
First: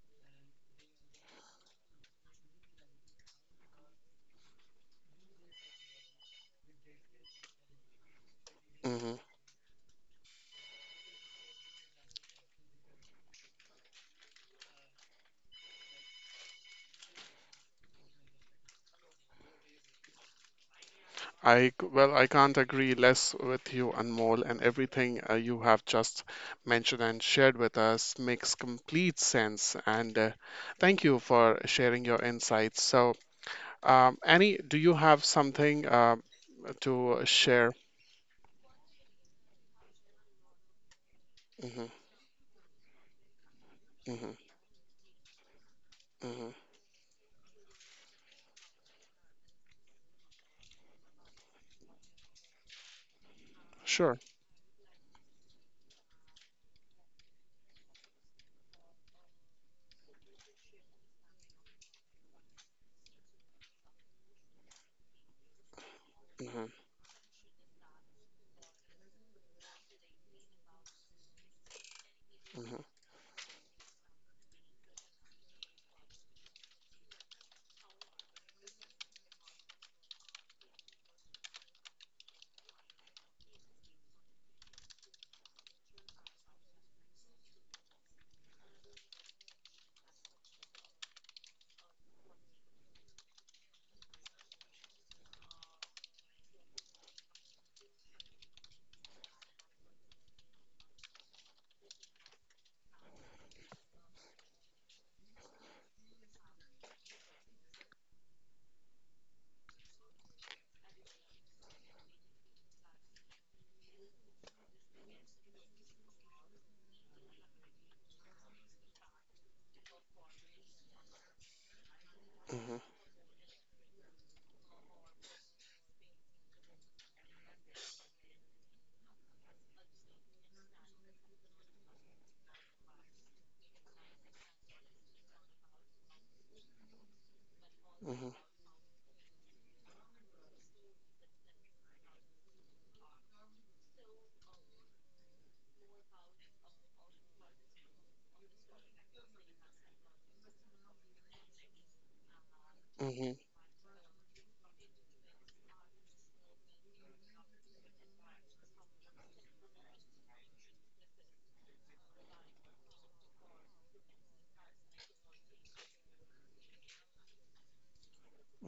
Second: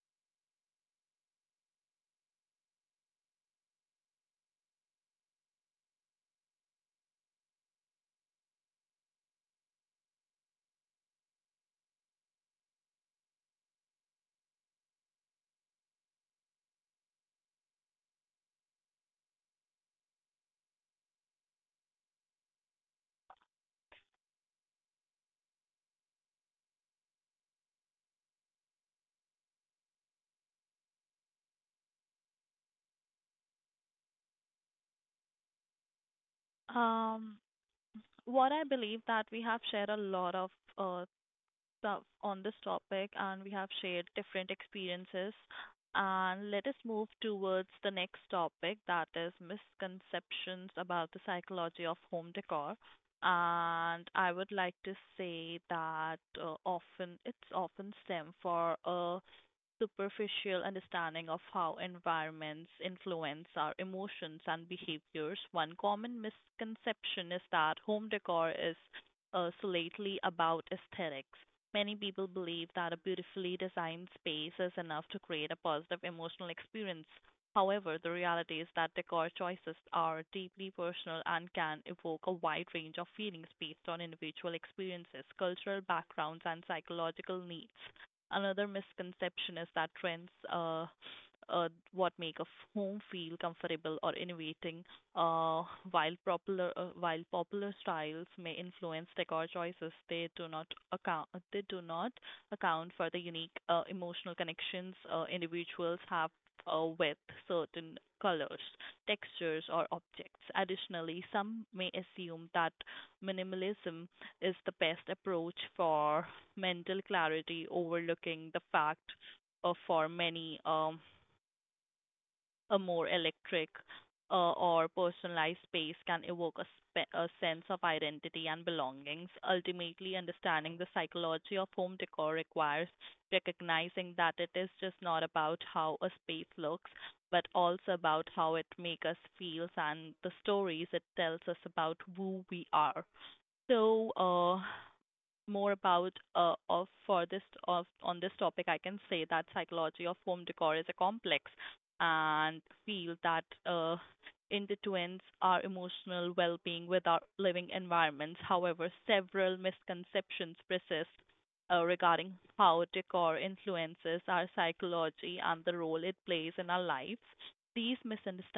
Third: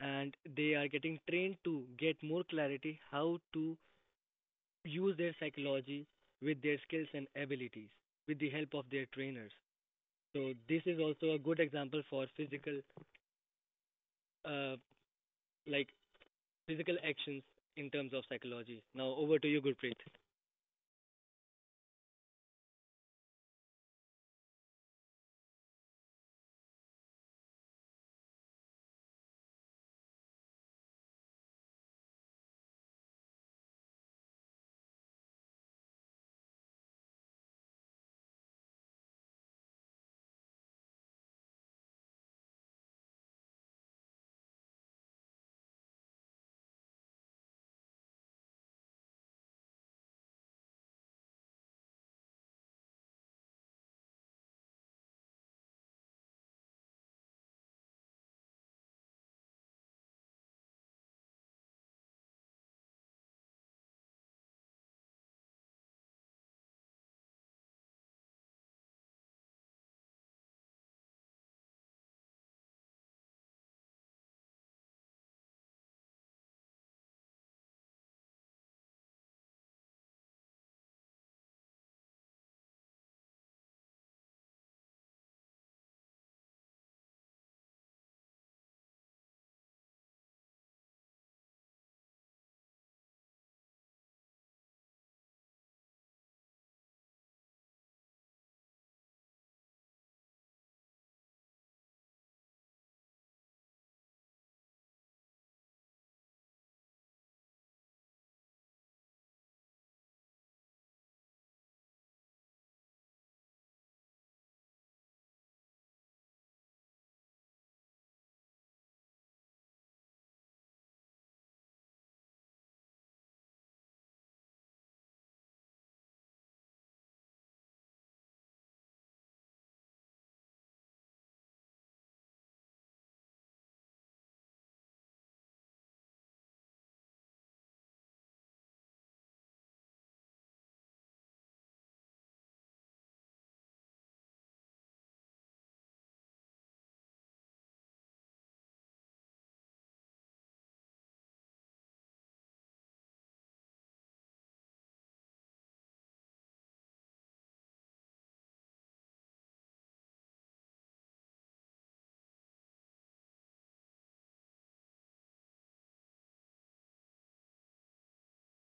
S3: and they are getting trained to get more clarity how to use their psychology with their skills and abilities with the help of their
S1: Mhm.
S3: trainers. So this is also a good example for physical, uh, like physical actions in terms of psychology. Now over to you, Gurpreet.
S1: Well, I can't agree less with you, Anmol, and everything you have just mentioned and shared with us makes complete sense. And thank you for sharing your insights. So, Annie, do you have something to
S2: Um,
S1: share?
S2: what I believe that we have shared a lot of uh,
S1: hmm
S2: on this topic and we have shared
S1: hmm
S2: different experiences.
S1: hmm
S2: And let us move towards the next topic that is misconceptions about the psychology of home decor.
S1: Sure.
S2: And I would like to say that often it's often stem for a superficial understanding of how environments influence our emotions and behaviors, one common
S1: hmm
S2: misconception is that home decor is solely about aesthetics. Many people believe that a beautifully designed space is enough to create a positive emotional experience. However, the reality is that decor choices are deeply personal and can evoke a wide range of feelings based on individual experiences, cultural backgrounds, and psychological needs. Another misconception is that trends what make a home feel comfortable or innovating, uh, while popular styles may influence decor choices, they do not account for the unique emotional connections individuals have with certain colors, textures, or objects. Additionally, some may assume that minimalism is the best approach for mental clarity, overlooking the fact for many
S1: hmm
S2: a more electric or personalized space can evoke a sense of identity and belongings. Ultimately, understanding the psychology of home decor requires recognizing that it is just not about how a space looks, but also
S1: Mm-hmm,
S2: about how it makes us feel and the stories it tells us about who we are. So, more about of for this of on this topic, I can say that psychology of home decor is a complex and field
S1: mm-hmm,
S2: that intertwines our emotional well-being with our living environments. However, several misconceptions persist regarding how decor influences our psychology and the role it plays in our lives. These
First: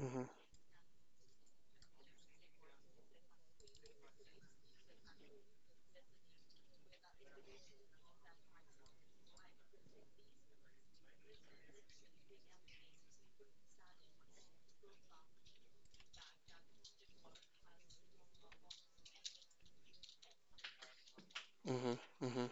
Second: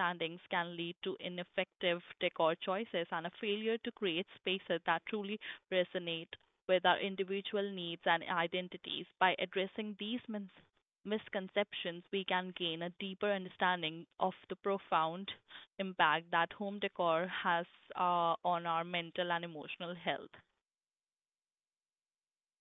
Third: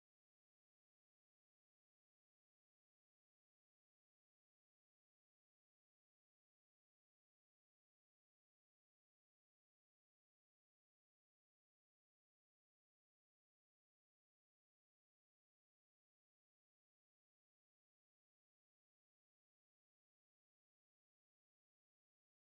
S1: mm-hmm,
S2: can lead to ineffective decor choices and a failure to create spaces that truly resonate with our individual needs and identities. By addressing these misconceptions, we can gain a deeper understanding of the profound impact that home decor has on our mental and emotional health.
S1: mm-hmm, hmm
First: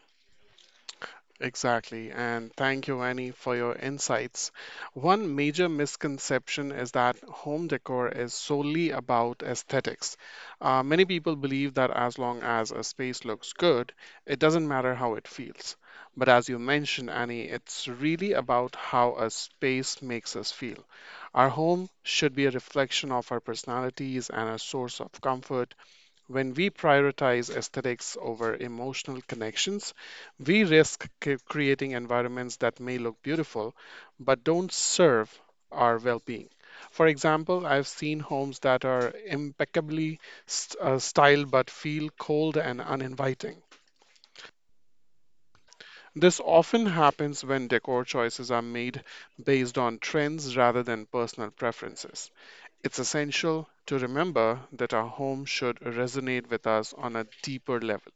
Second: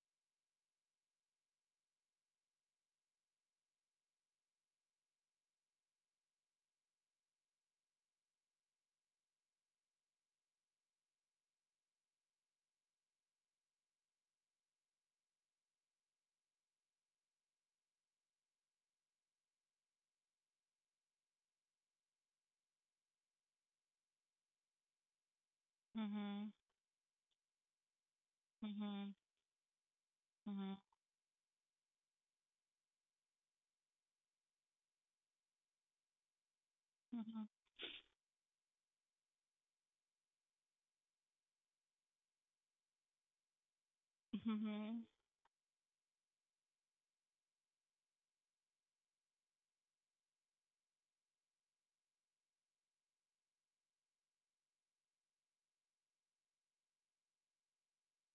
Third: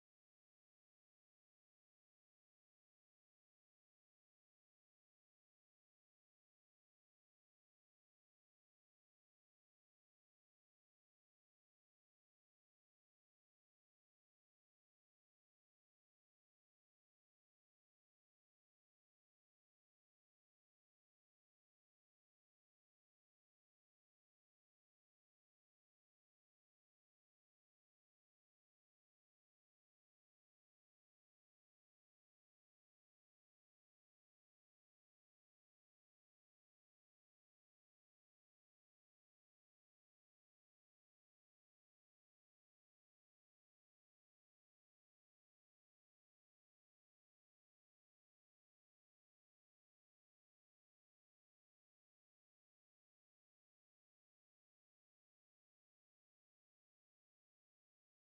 S1: Exactly. And thank you, Annie, for your insights. One major misconception is that home decor is solely about aesthetics. Many people believe that as long as a space looks good, it doesn't matter how it feels. But as you mentioned, Annie, it's really about how a space makes us feel. Our home should be a reflection of our personalities and a source of comfort. When we
S2: Mhm.
S1: prioritize aesthetics over emotional
S2: Mhm.
S1: connections, we risk
S2: Mhm.
S1: creating environments that may look beautiful but don't serve our well being. For example, I've seen homes that are impeccably styled but feel cold and uninviting.
S2: Mhm. Mhm.
S1: This often happens when decor choices are made based on trends rather than personal preferences. It's essential to remember that our home should resonate with us on a deeper level.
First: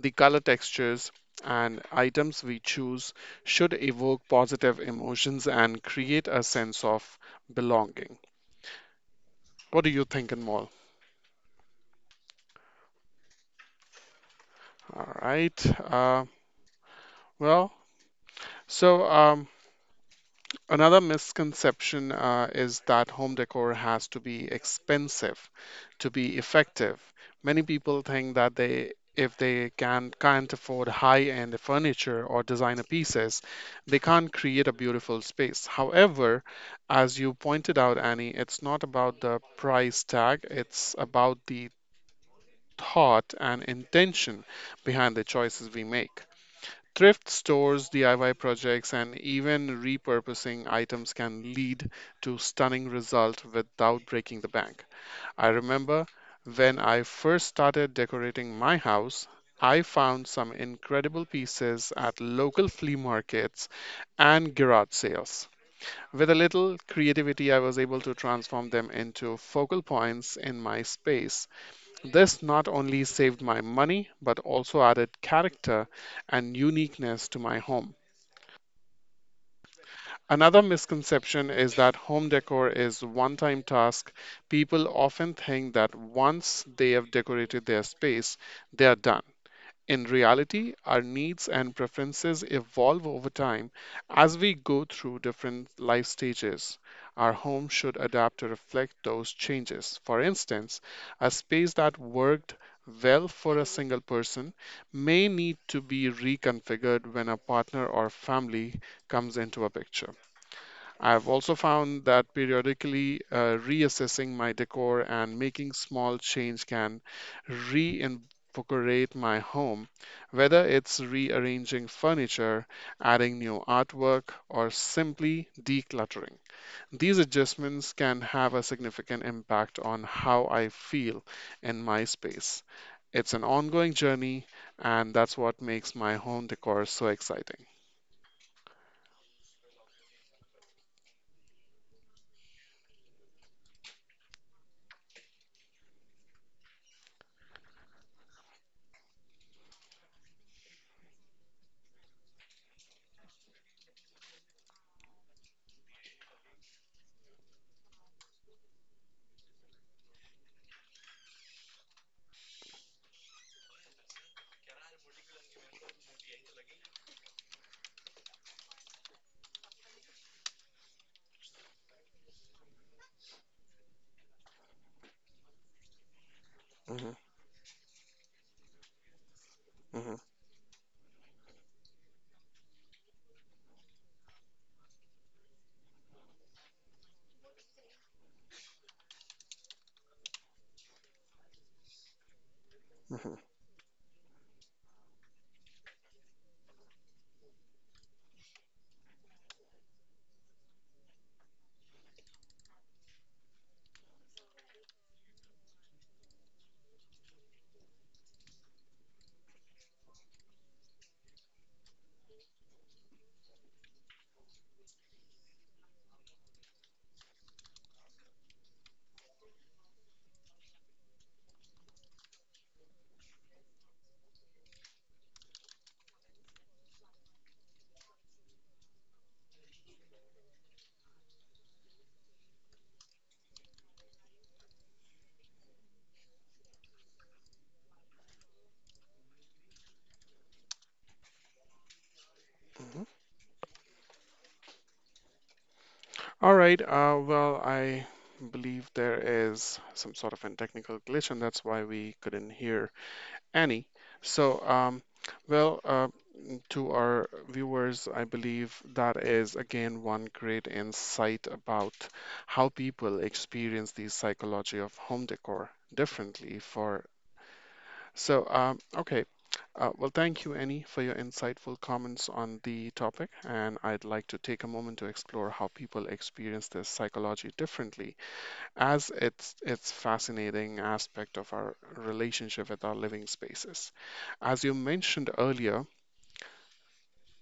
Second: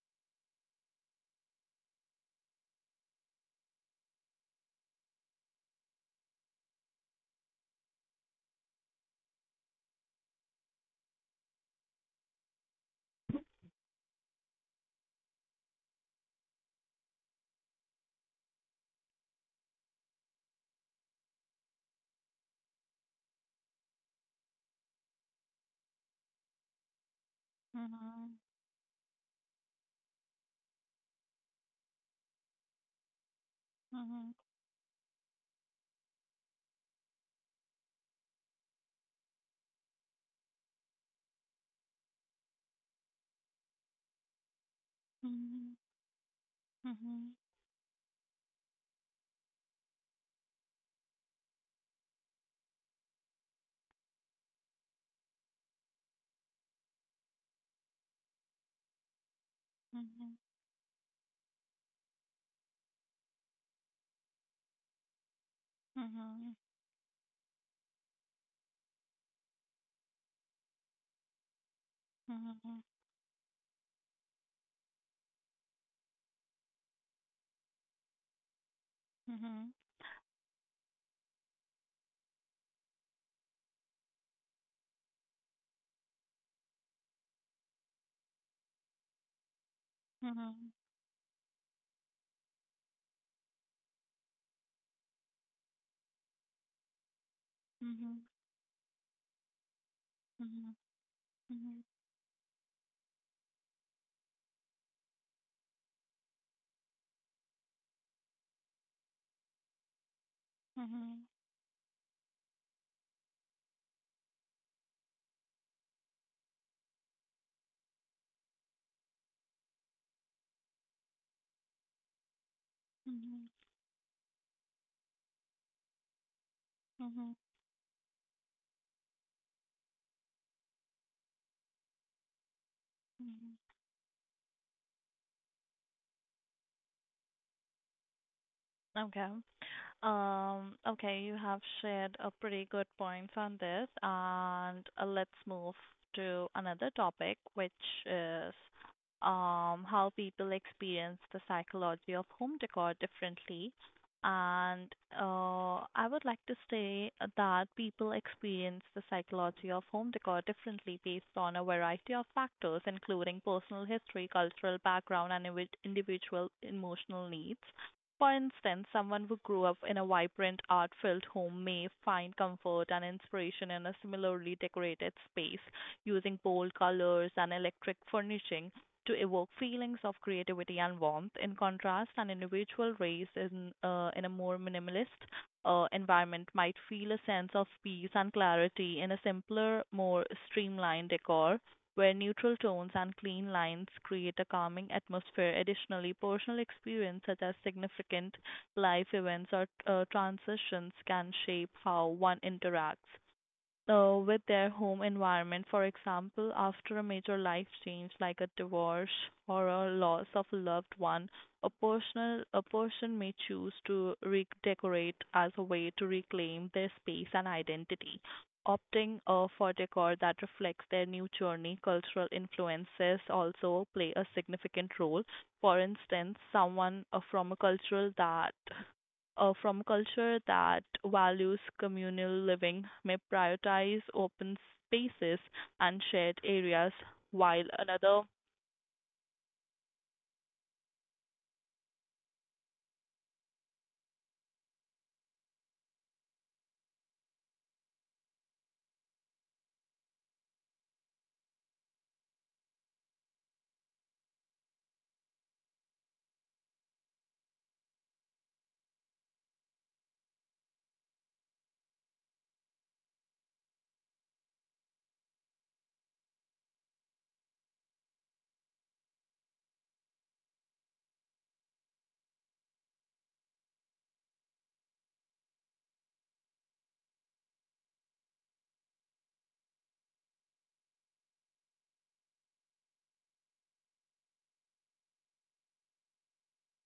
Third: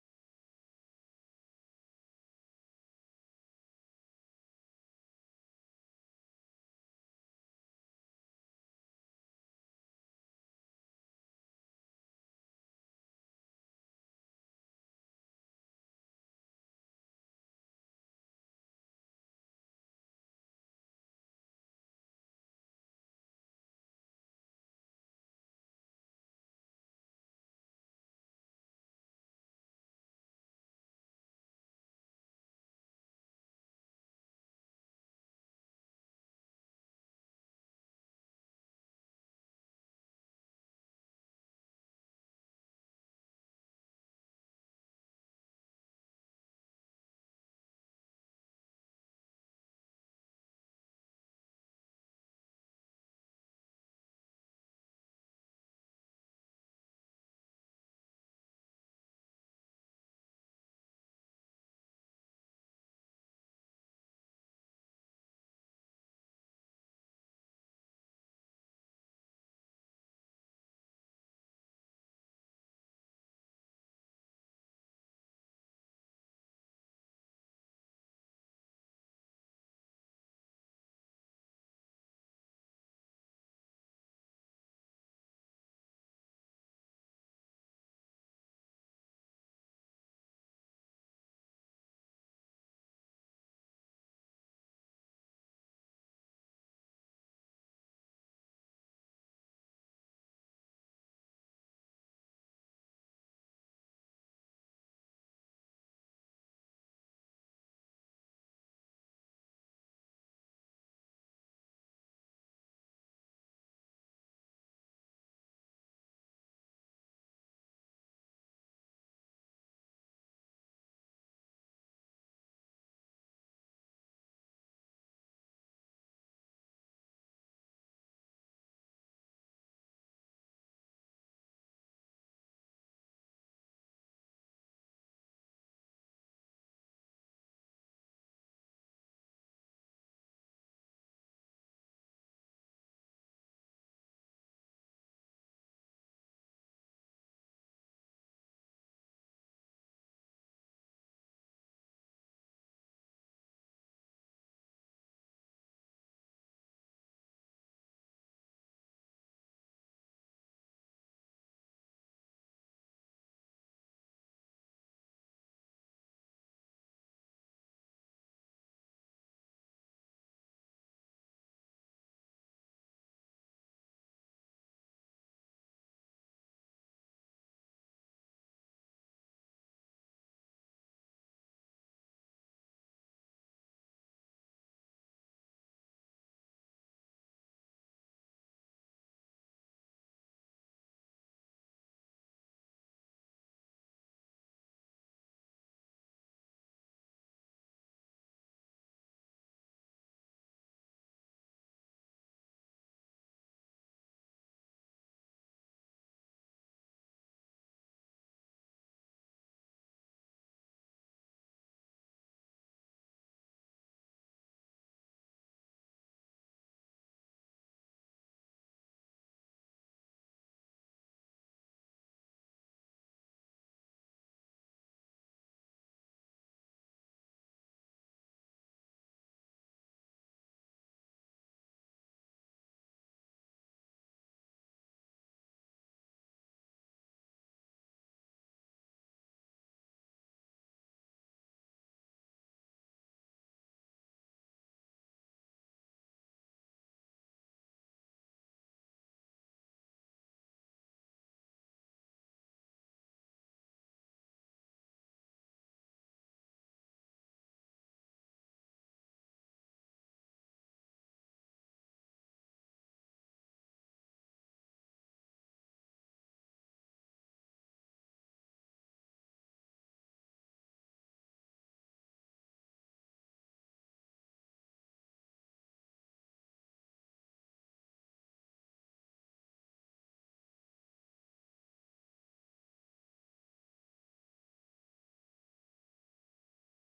S1: The color textures and items we choose should evoke positive emotions and create a sense of belonging. What do you think, Anmol? All right. Well, so um, Another misconception is that home decor has to be expensive to be effective. Many people think that they if they can can't afford high-end furniture or designer pieces, they can't
S2: Mhm.
S1: create a beautiful space. However, as you pointed out, Annie, it's not about the price tag, it's about the thought and intention behind the choices we make. Thrift
S2: Mhm.
S1: stores, DIY projects, and even repurposing items can lead to stunning results without breaking the bank. I remember when I first started decorating my house, I found some
S2: Mhm.
S1: incredible pieces at local flea markets and garage sales. With a
S2: Mhm.
S1: little creativity, I was able to transform them into focal points in my space. This not
S2: Mhm.
S1: only saved my money, but also added character and uniqueness to my home.
S2: Mhm.
S1: Another misconception is that home decor is one-time task. People often think that once they have decorated their space, they are done. In reality,
S2: Mhm.
S1: our needs and preferences evolve over time as we go through different life stages. Our home should adapt to
S2: Mhm.
S1: reflect those changes. For instance,
S2: Mhm. Mhm. Mhm.
S1: a space that worked well for a single person may need to be reconfigured when a partner or family comes into a picture. I've also
S2: Mhm.
S1: found that periodically reassessing my decor and making small change can reinvigorate my home, whether it's rearranging furniture, adding new
S2: Mhm.
S1: artwork, or simply decluttering. These
S2: Mhm.
S1: adjustments
S2: Mhm.
S1: can have a significant impact on how I feel in my space. It's an ongoing
S2: Mhm.
S1: journey, and that's what makes my home decor so exciting.
S2: Okay. Okay, you have shared a pretty good points on this, and let's move to another topic, which is how people experience the psychology of home decor differently. And I would like to say that people experience the psychology of home decor differently based on a variety of factors, including personal history, cultural background, and individual emotional needs. For instance, someone who grew up in a vibrant, art filled home may find comfort and inspiration in a similarly decorated space, using
S1: hmm
S2: bold colors and electric furnishing to evoke
S1: hmm
S2: feelings of creativity and warmth. In contrast, an individual raised in a more minimalist environment might feel a sense of peace and clarity in a simpler, more streamlined decor where neutral tones
S1: hmm
S2: and clean lines create a calming atmosphere. Additionally, personal experience such as significant life events or transitions can shape how one interacts with their home environment. For example, after a major life change like a divorce or a loss of a loved one, a person may choose to redecorate as a way to reclaim their space and identity, opting for decor that reflects their new journey. Cultural influences also play a significant role. For instance, someone from a culture that from culture that values communal living may prioritize open spaces and shared areas, while another.
S1: hmm All right. I believe there is some sort of a technical glitch, and that's why we couldn't hear Annie. So, well, uh, to our viewers, I believe that is again one great insight about how people experience the psychology of home decor differently. Okay. Thank you, Annie, for your insightful comments on the topic. And I'd like to take a moment to explore how people experience this psychology differently, as it's fascinating aspect of our relationship with our living spaces. As you mentioned earlier,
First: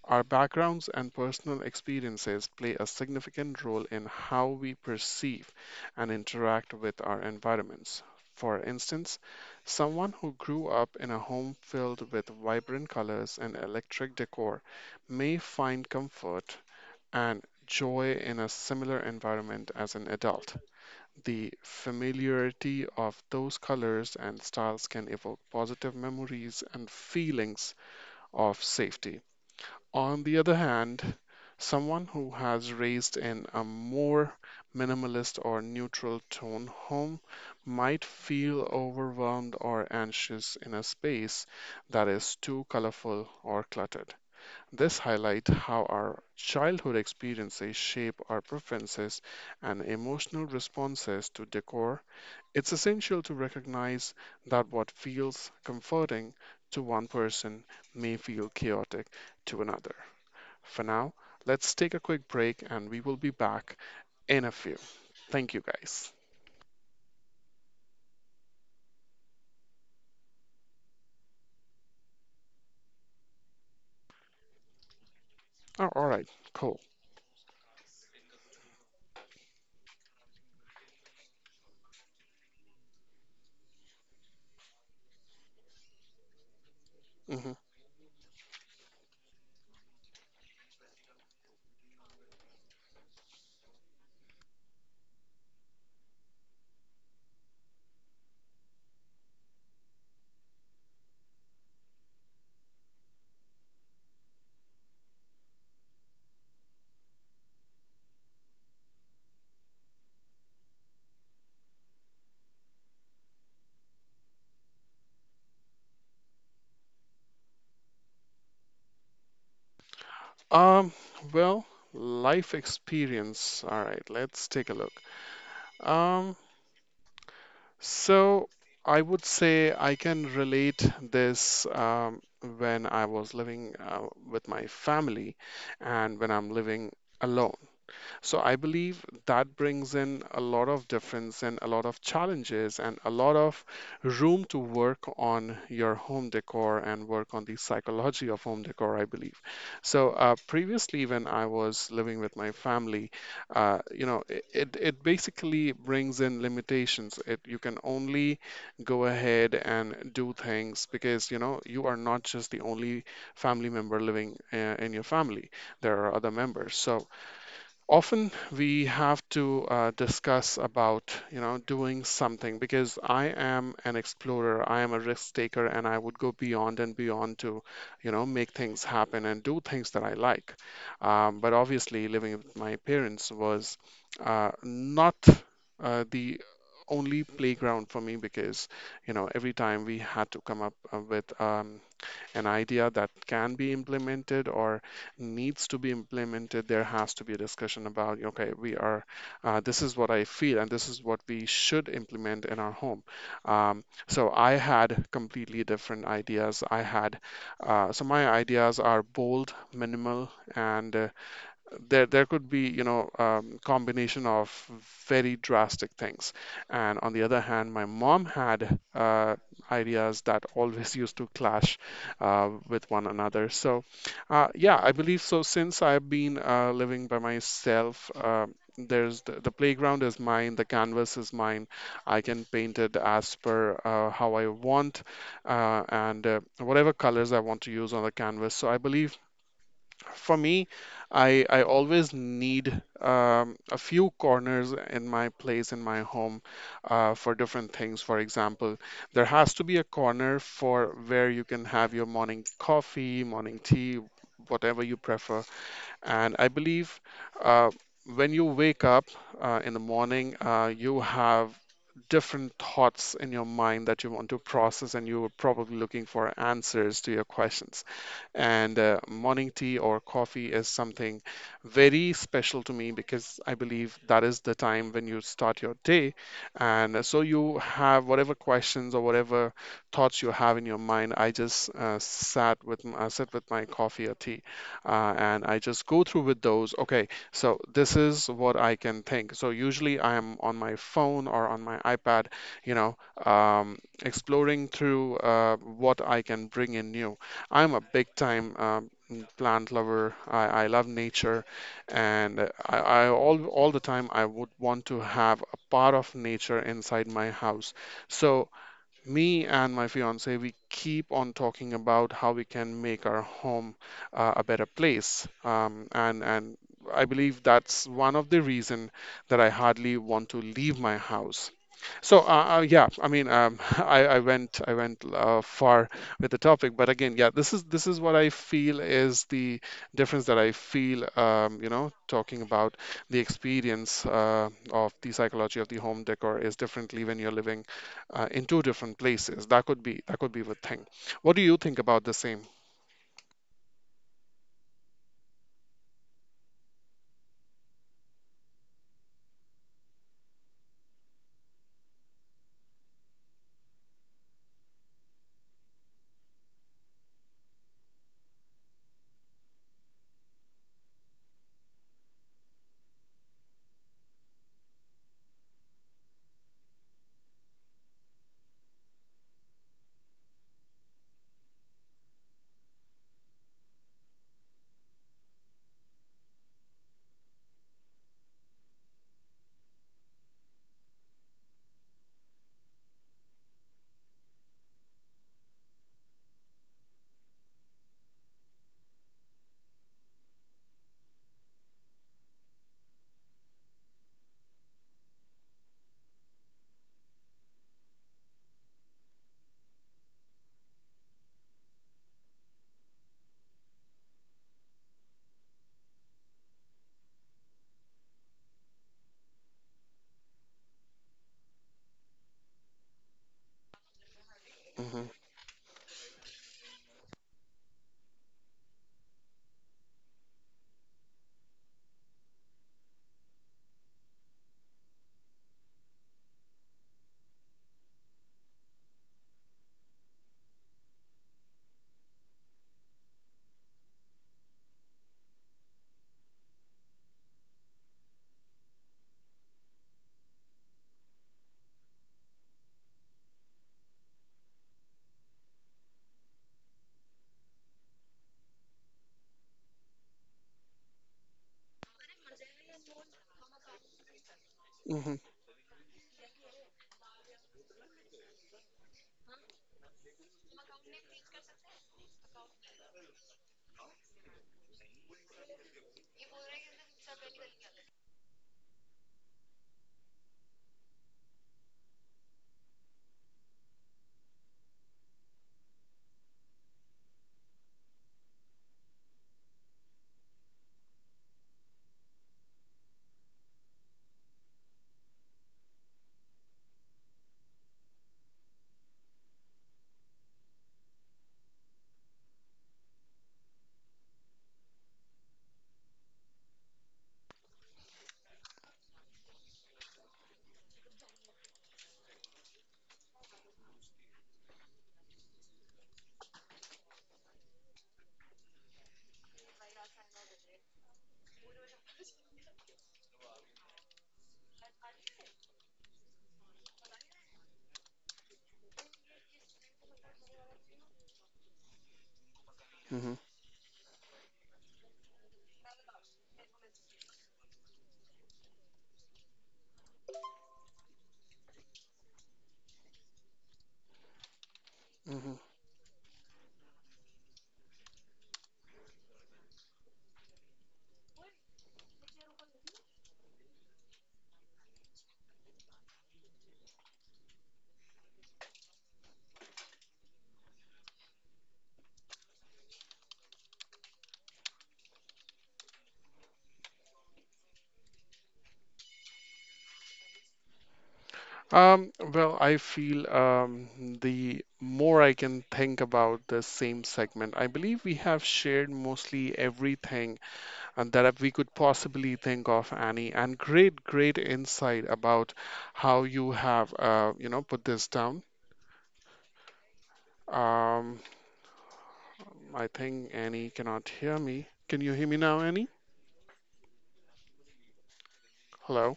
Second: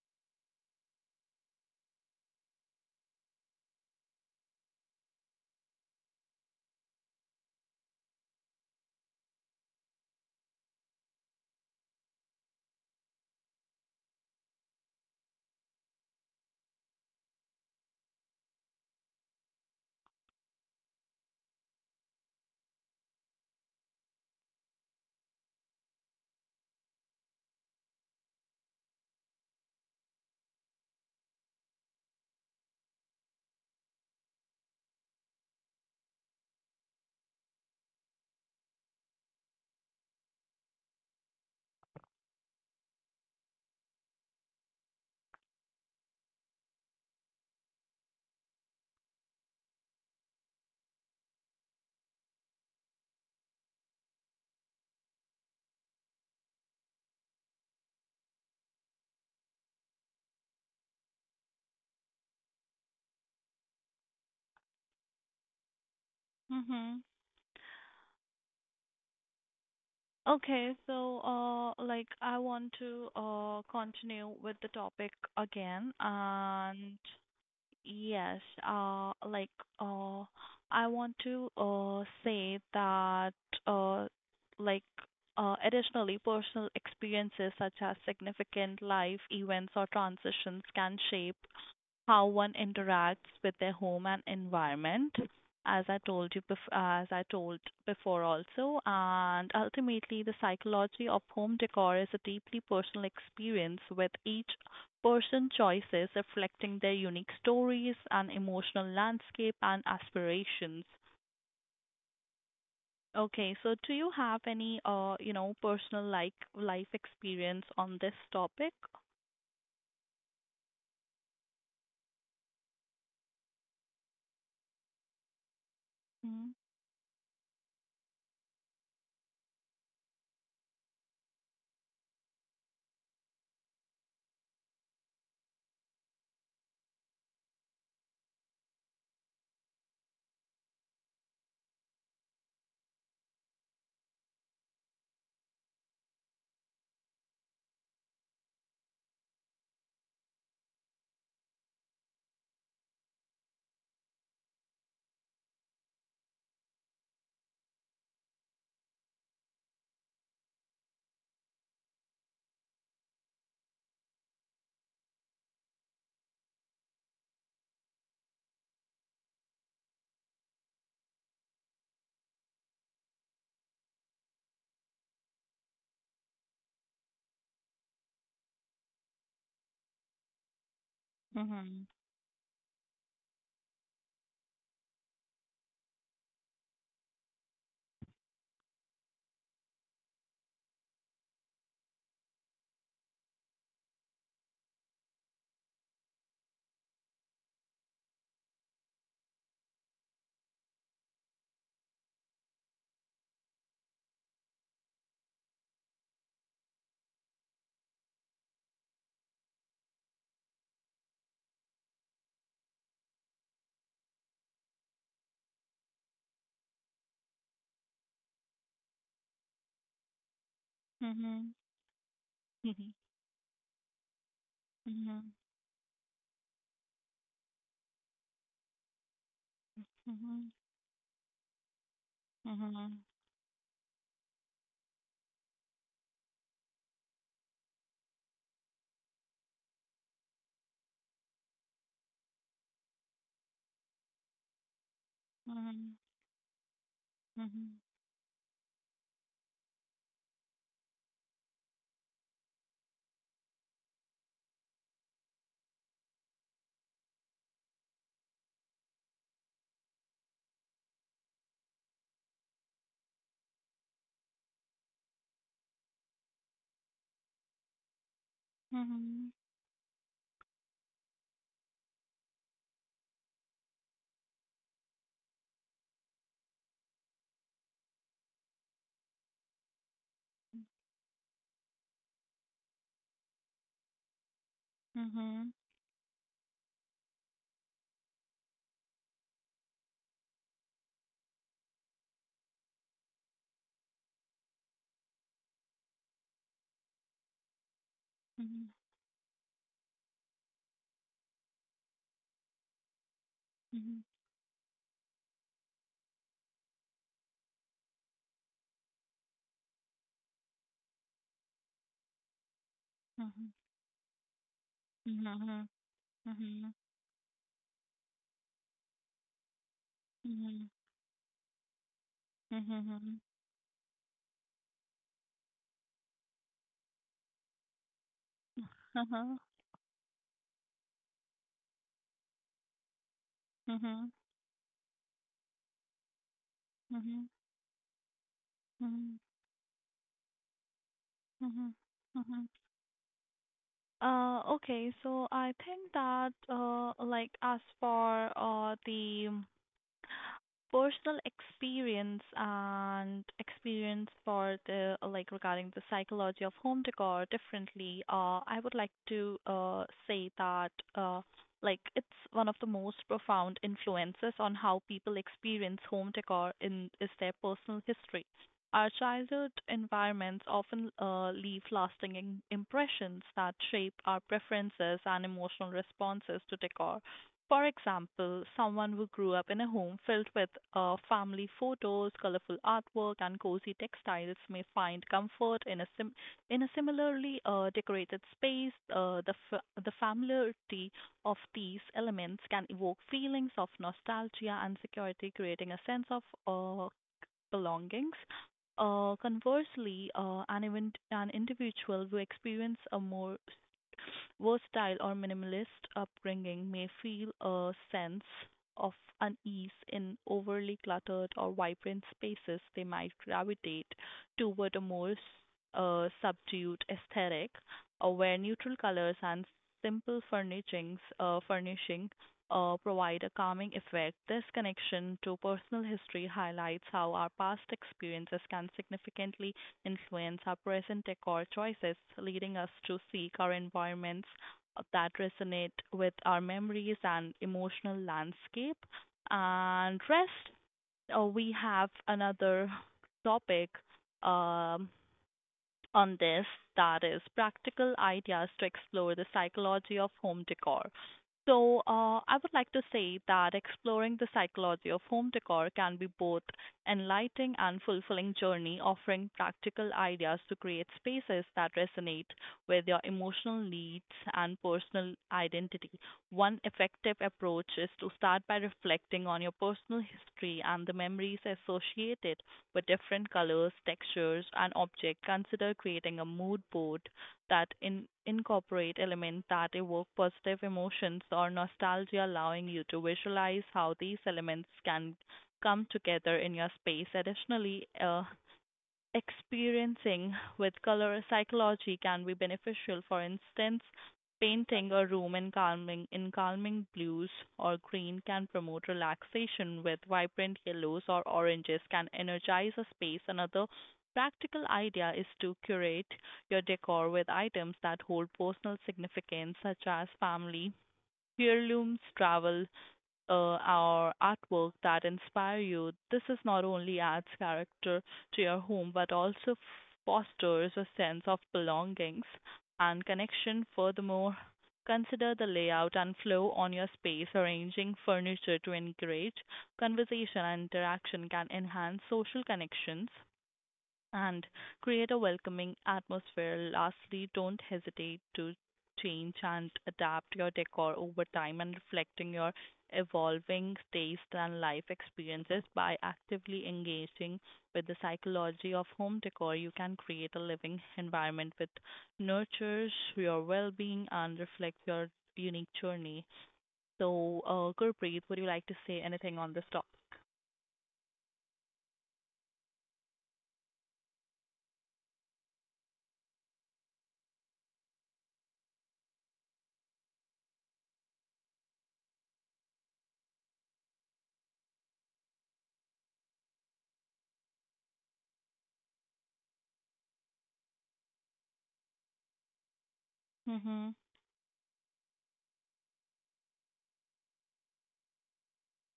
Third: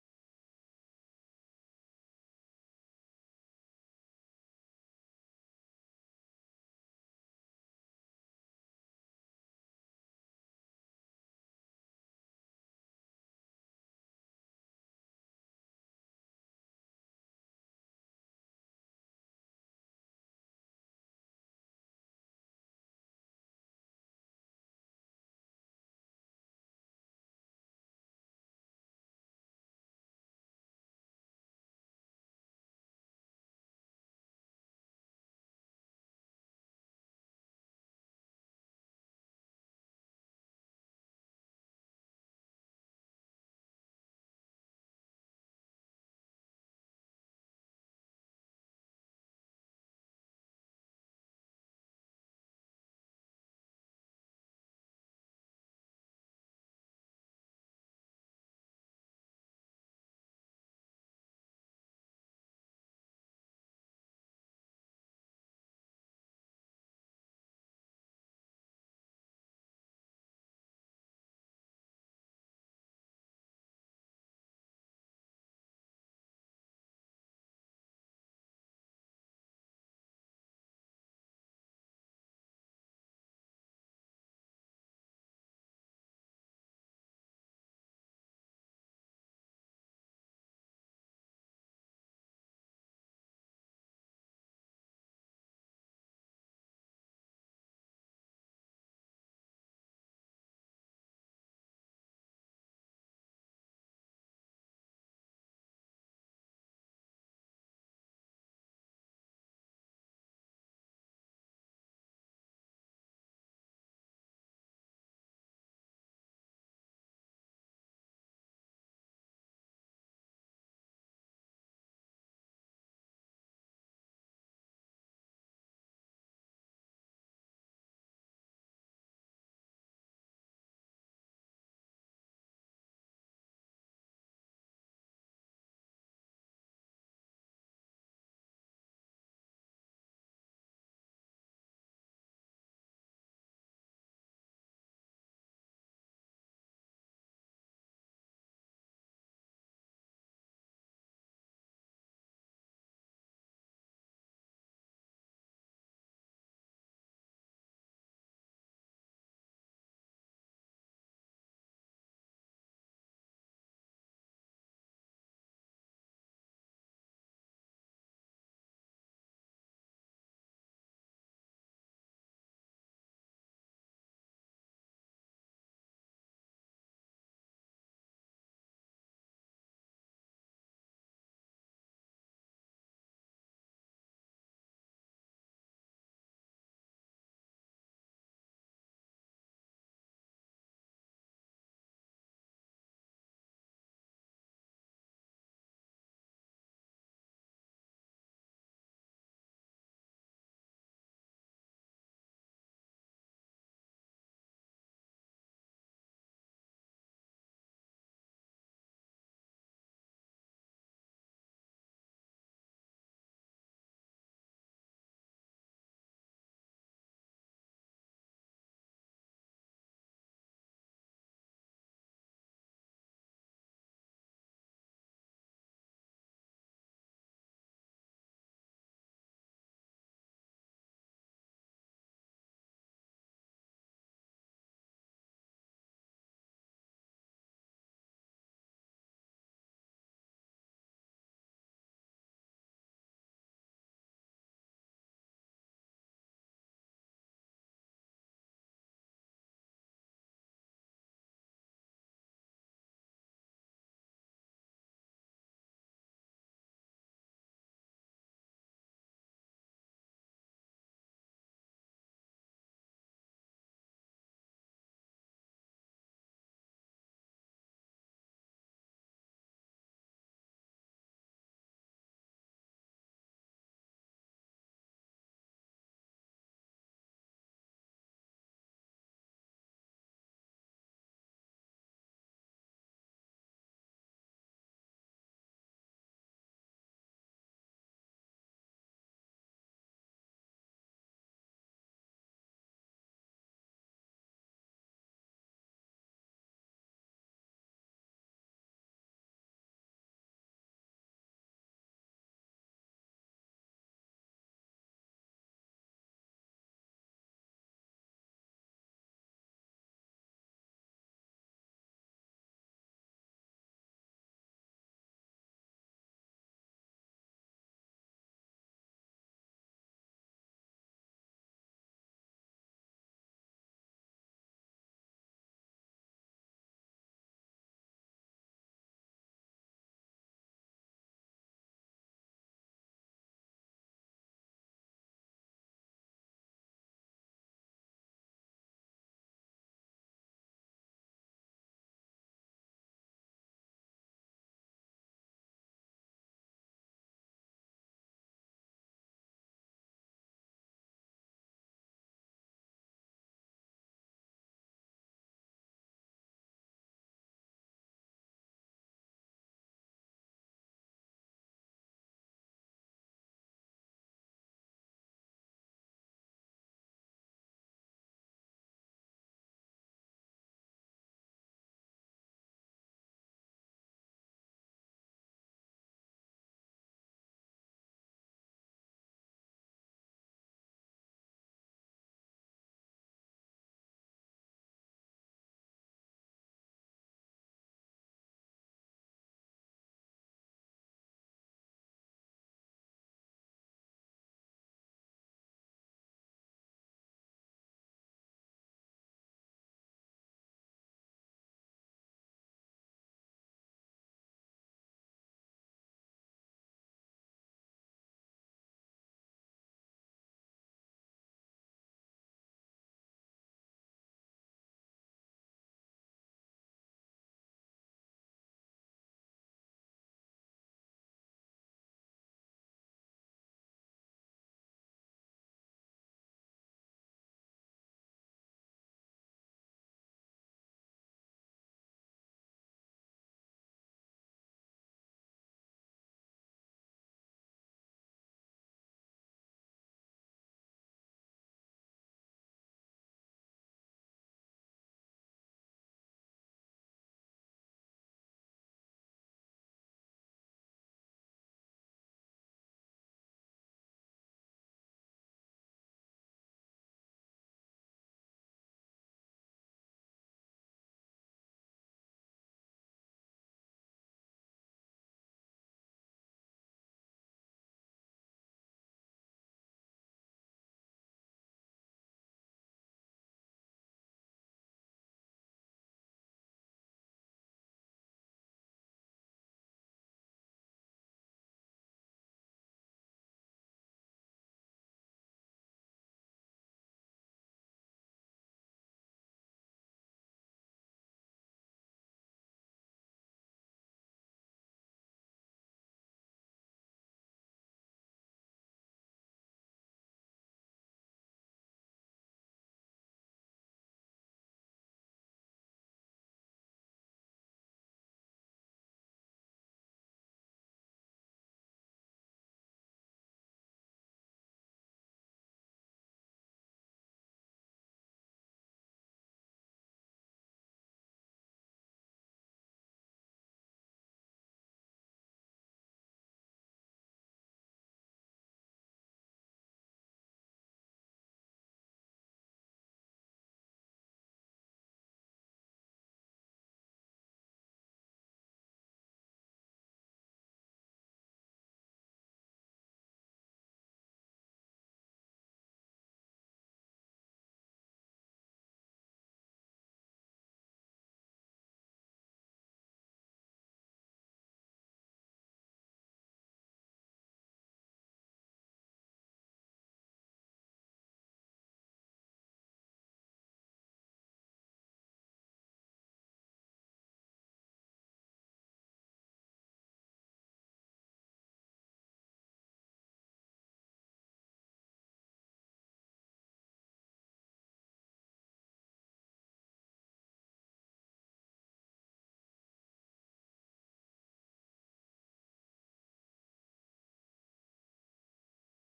S1: our backgrounds and personal experiences play a significant role in how we perceive and interact with our environments. For instance, someone who grew up in a home filled with vibrant colors and electric decor may find comfort and joy in a similar environment as an adult. The familiarity of those colors and styles can evoke positive memories and feelings of safety. On the other hand, someone who has raised in a more minimalist or neutral tone home might feel overwhelmed or anxious in a space that is too colorful or cluttered. This highlights how our childhood experiences shape our preferences and emotional responses to decor. It's essential to recognize that what feels comforting to one person may feel chaotic to another. For now, let's take a quick break and we will be back in a few. Thank you guys.
S2: Mm-hmm. Okay, so like I want to continue with the topic again,
S1: Oh, all right,
S2: and
S1: cool.
S2: yes, uh, like uh, I want to say that uh, like additionally, personal experiences such
S1: hmm
S2: as significant life events or transitions can shape how one interacts with their home and environment, as I told you bef- as I told before also, and ultimately the psychology of home decor is a deeply personal experience, with each person choices reflecting their unique stories and emotional landscape and aspirations. Okay, so do you have any personal like life experience on this topic?
S1: Um, well, life experience. All right, let's take a look. Um,
S2: Mm-hmm.
S1: so I would say I can relate this when I was living with my family and when I'm living alone. So I believe that brings in a lot of difference and a lot of challenges and a lot of room to work on your home decor and work on the psychology of home decor, I believe. So previously, when I was living with my family, it basically brings in limitations. It, you can only go ahead and do things because, you know, you are not just the only family member living in your family. There are other members. So often we have to discuss about doing something because I am an explorer, I am a risk taker, and I would go beyond and beyond to make things happen and do things that I like. But
S2: Mm-hmm.
S1: obviously, living with my parents was not the only playground for me because every time we had to come up with an idea that can be implemented or needs to be implemented, there has to be a discussion about, okay, we are, this is what I feel and this is what we should implement in our home. So I had completely different ideas. I had, so my ideas are bold, minimal, and there could be combination of very drastic things, and on the other hand, my mom had ideas that always used to
S2: Mm-hmm.
S1: clash with one another. So yeah, I believe
S2: Mm-hmm.
S1: so. Since I've been living by myself, the playground is
S2: Mm-hmm.
S1: mine, the canvas is mine. I can paint it
S2: Mhm.
S1: as per how I want, and whatever colors I want to use on the canvas. So I believe for me, I always need a few corners in my place, in
S2: Mhm.
S1: my home, for different
S2: Mhm.
S1: things. For example, there has to be a corner for where you can have your morning coffee, morning tea, whatever you prefer. And I believe uh, when you wake up in the morning, you have different thoughts in your mind that you want to process, and you're probably looking for answers to your questions. And
S2: Mhm.
S1: morning tea or coffee is something very special to me because I believe that is the time when you start your day. And so you have whatever questions or whatever thoughts you have in your mind. I just I sit with my coffee or tea and
S2: Mhm.
S1: I just go through with those. Okay, so this is what I can think. So usually I am on my phone or on my iPad, you know, um, exploring through what I can bring in new. I'm a big time
S2: Mhm.
S1: plant lover. I love nature, and I all the
S2: Mhm.
S1: time I would want to have a part of nature inside my house. So me and my fiance, we keep on talking about how we can make our
S2: Mhm.
S1: home a better place.
S2: Mhm.
S1: And
S2: Mhm.
S1: I believe that's one of the reason that I hardly want to
S2: Mhm.
S1: leave my house. So
S2: Mhm.
S1: I went far with the topic, but again, yeah, this is what I feel is
S2: Uh-huh.
S1: the difference that I feel, you know, talking about the experience
S2: Mhm.
S1: of the psychology of the home decor is differently when
S2: Mhm.
S1: you're living in two different
S2: Mhm.
S1: places. That could be the thing. What do you
S2: Mhm.
S1: think about the same?
S2: Mhm. Okay, so I think that like as for the personal experience and experience for the like regarding the psychology of home decor differently, I would like to say that it's one of the most profound influences on how people experience home decor in is their personal history. Our childhood environments often leave lasting impressions that shape our preferences and emotional responses to decor. For example, someone who grew up in a home filled with family photos, colorful artwork, and cozy textiles may find comfort in a similarly decorated space. The familiarity of these elements can evoke feelings of nostalgia and security, creating a sense of belongings. Conversely, an individual who experiences a more versatile or minimalist upbringing may feel a sense of unease in overly cluttered or vibrant spaces. They might gravitate toward a more
S1: Hmm.
S2: subdued aesthetic, where neutral colors and simple furnishing provide a calming effect. This connection to personal history highlights how our past experiences can significantly influence our present decor choices, leading us to seek our environments that resonate with our memories and emotional landscape. And rest, we have another topic. Um, on this, that is practical ideas to explore the psychology of home decor. So, I would like to say that exploring the psychology of home
S1: Hmm.
S2: decor can be both enlightening and fulfilling journey, offering practical ideas to create spaces that resonate with your emotional needs and personal identity. One effective approach is to start by reflecting on your personal history and the memories associated with different colors, textures, and objects. Consider creating a mood board that incorporate elements that evoke positive emotions or nostalgia, allowing you to visualize how these elements can come together in your space. Additionally, experiencing with color psychology can be beneficial. For instance, painting a room in calming blues or green can promote relaxation, with vibrant yellows or oranges can energize a space. Another practical idea is to curate your decor with items that hold personal significance, such as family heirlooms, travel our artwork that inspire you. This is not only adds character to your home but also fosters a sense of belongings and
S1: Hmm.
S2: connection. Furthermore, consider the layout and flow on your space. Arranging furniture to encourage conversation and interaction can enhance social connections and create a
S1: Hmm.
S2: welcoming atmosphere. Lastly, don't hesitate to change and adapt your decor over time and reflecting your evolving taste and life experiences. By actively engaging with the psychology of home decor, you can create a living environment that nurtures your well-being and reflects your unique journey. So Gurpreet, would you like to say anything on this topic?
S1: Well, I feel the more I can think about the same segment, I believe we have shared mostly everything and that we could possibly think of, Annie, and great, great insight about how you have, put this down. Um, I think Annie cannot
S2: Mhm.
S1: hear me. Can you hear me now, Annie? Hello.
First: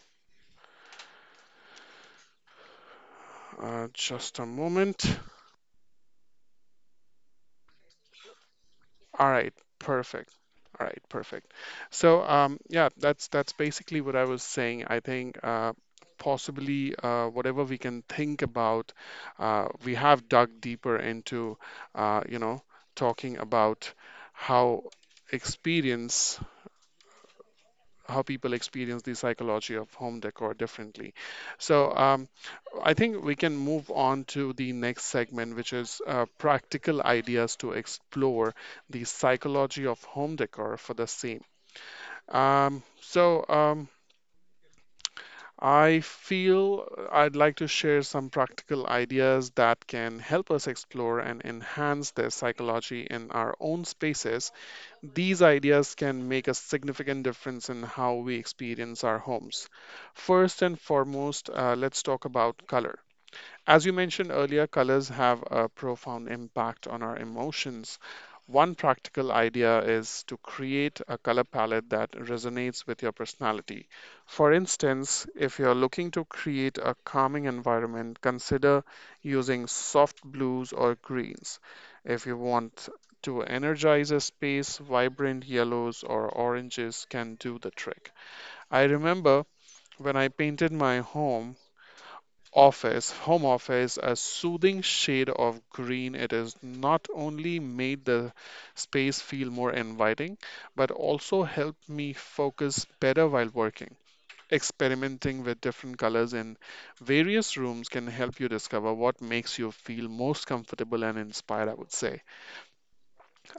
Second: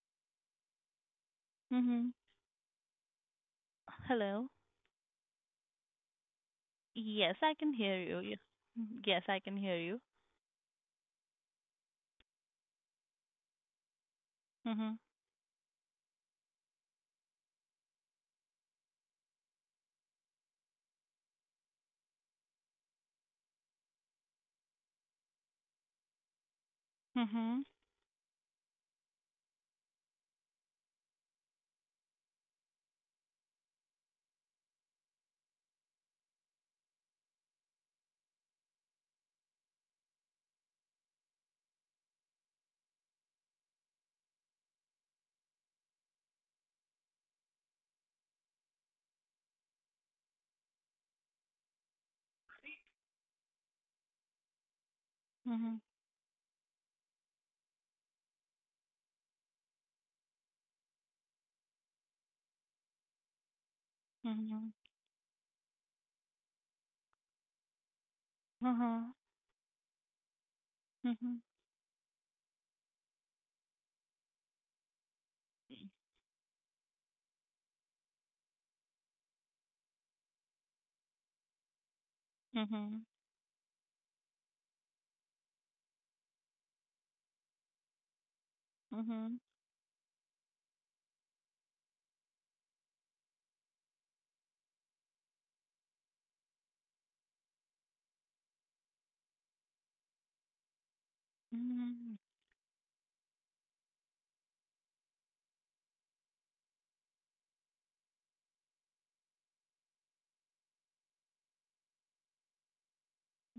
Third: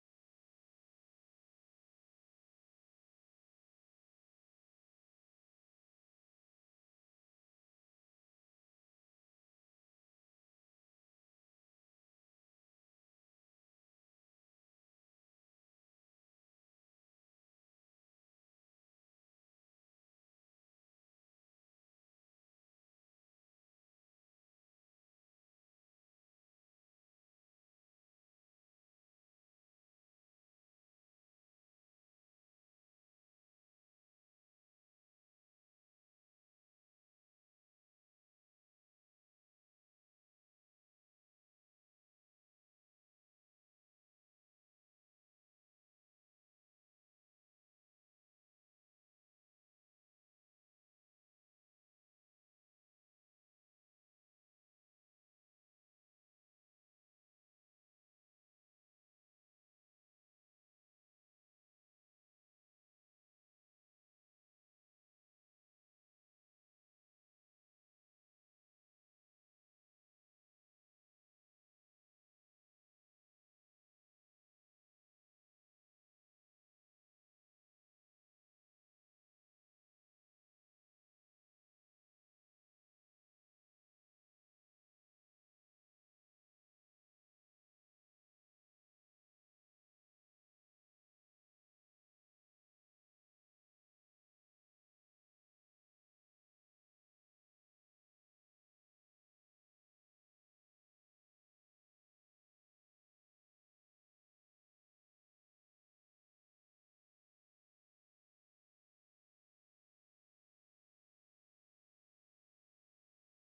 S2: Mhm.
S1: Just a
S2: Hello.
S1: moment.
S2: Yes, I can hear you. Ye- Mhm. Yes,
S1: All
S2: I
S1: right,
S2: can hear you.
S1: perfect. All right, perfect. So, yeah, that's basically what I was saying.
S2: Mhm.
S1: I think possibly whatever we can think about, we have dug deeper into, uh, you know, talking about how experience
S2: Mhm.
S1: how people experience the psychology of home decor differently. So I think we can move on to the next segment, which is practical ideas to explore the psychology of home decor for the same. Um, so um, I feel I'd like to share some practical ideas that can help us explore and enhance their psychology in our own spaces. These
S2: Mhm.
S1: ideas can make a significant difference in how we experience our homes. First and foremost, let's talk about color. As you mentioned earlier,
S2: Mhm.
S1: colors have a profound impact on our emotions. One
S2: Mhm.
S1: practical idea is to create a
S2: Mhm.
S1: color palette that resonates with your personality. For instance, if you're looking to create a calming environment, consider using soft blues or greens. If you want
S2: Mhm.
S1: to energize a space, vibrant yellows or oranges can do the trick. I
S2: Mhm.
S1: remember when I painted my home office, a soothing shade of green. It has not only made the space feel more inviting, but also helped me
S2: Mhm.
S1: focus better while working. Experimenting with different colors in various rooms can help you discover what makes you feel most comfortable and inspired, I would say.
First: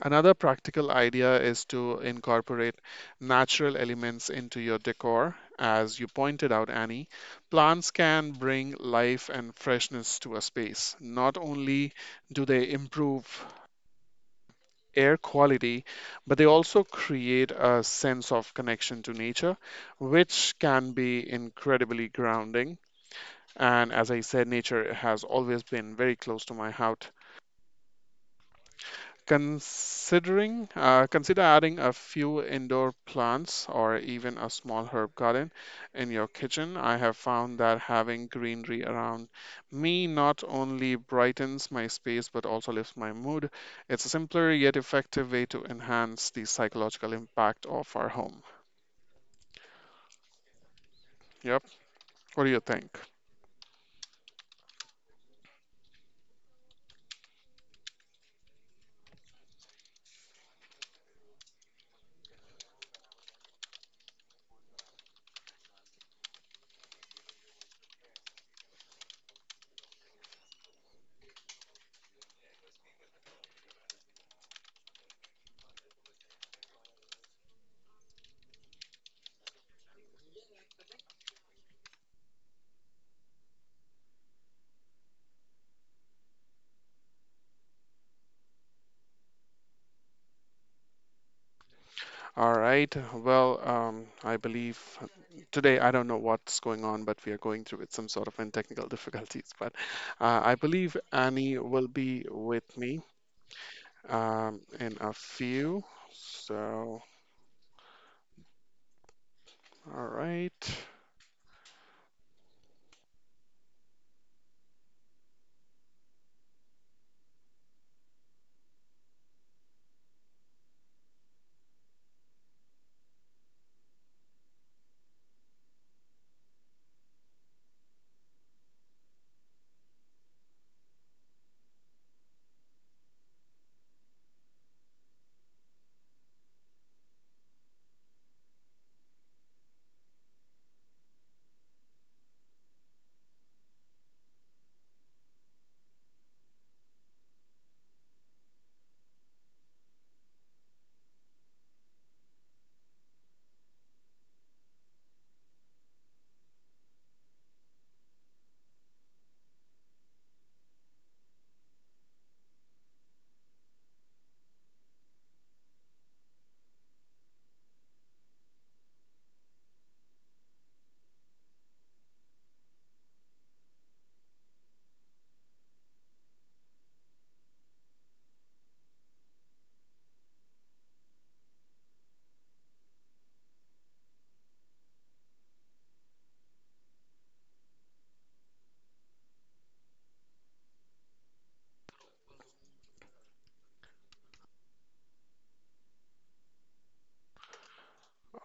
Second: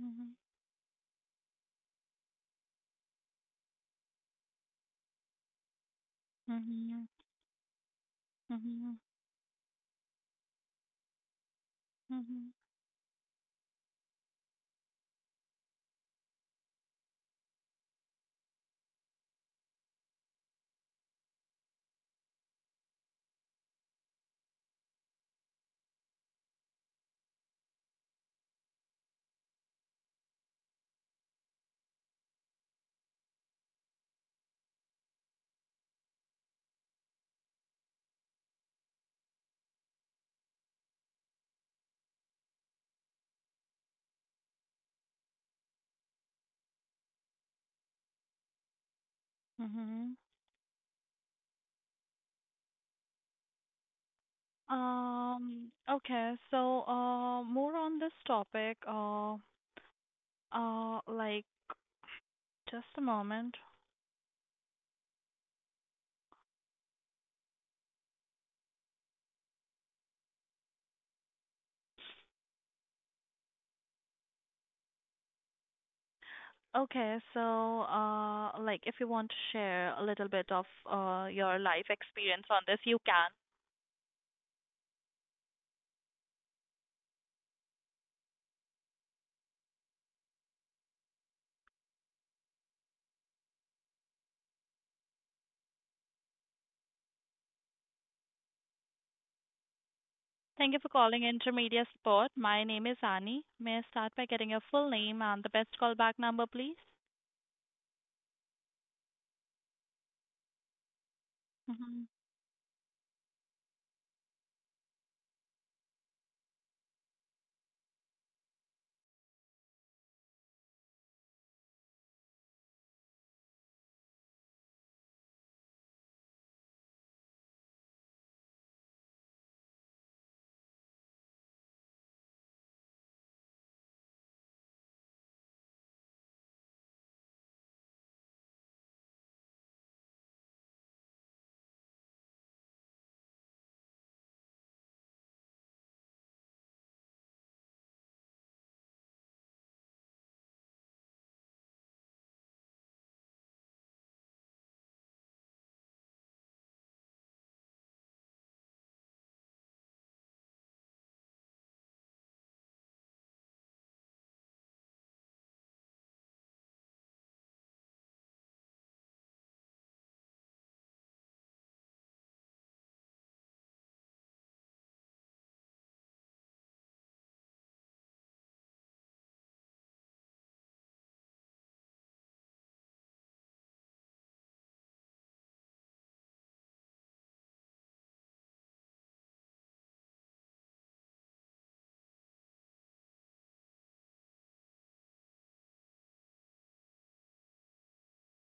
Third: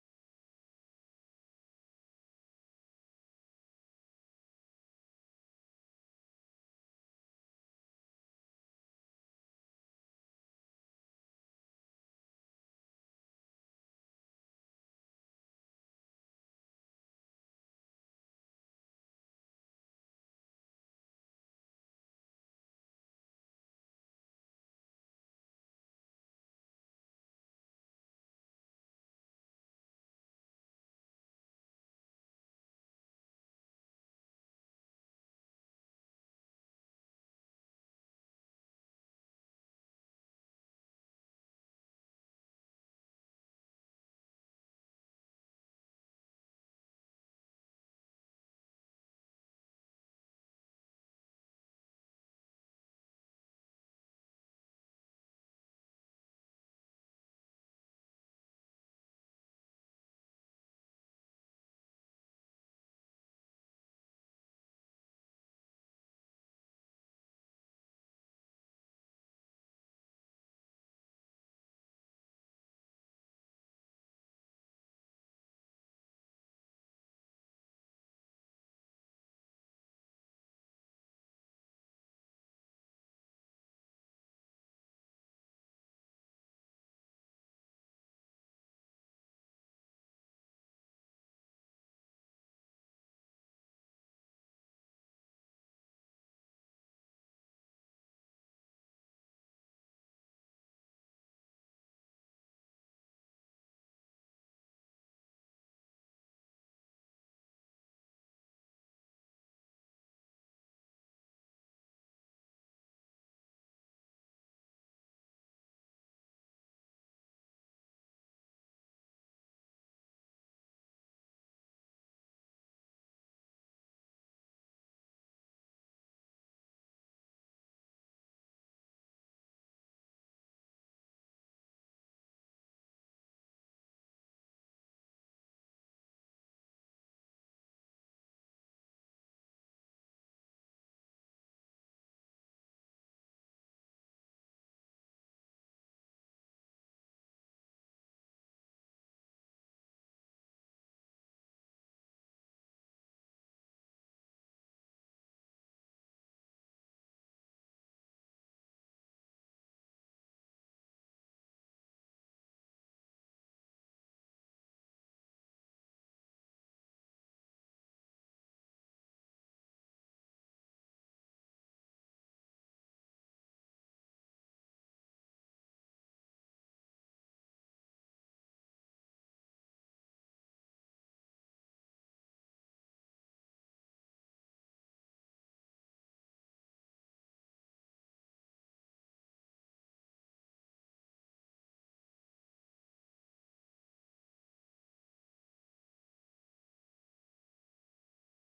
S1: Another practical idea is to incorporate natural elements into your decor. As you pointed out,
S2: Mhm.
S1: Annie, plants can bring
S2: Mhm.
S1: life and freshness to a space. Not only do
S2: Mhm.
S1: they improve air quality, but they also create a sense of connection to nature, which can be incredibly grounding. And as I said, nature has always been very close to my heart. Consider adding a few indoor plants or even a small herb garden in your kitchen. I have found that having greenery around me not only brightens my space but also lifts my mood. It's a simpler yet effective way to enhance the psychological impact of our home.
S2: Mhm.
S1: Yep. What do you think?
S2: Okay, so more on this topic, uh like just a moment. Okay, so like if you want to share a little bit of your life experience on this, you can.
S1: All right. Well, I believe today I don't know what's going on, but we are going through with some sort of and technical difficulties. But I
S2: Thank you for
S1: believe
S2: calling
S1: Annie
S2: Intermedia
S1: will be
S2: Sport. My
S1: with
S2: name is
S1: me
S2: Ani. May I start by getting your full
S1: in a
S2: name and the best
S1: few.
S2: callback number, please?
S1: So, all right.
S2: Mm-hmm.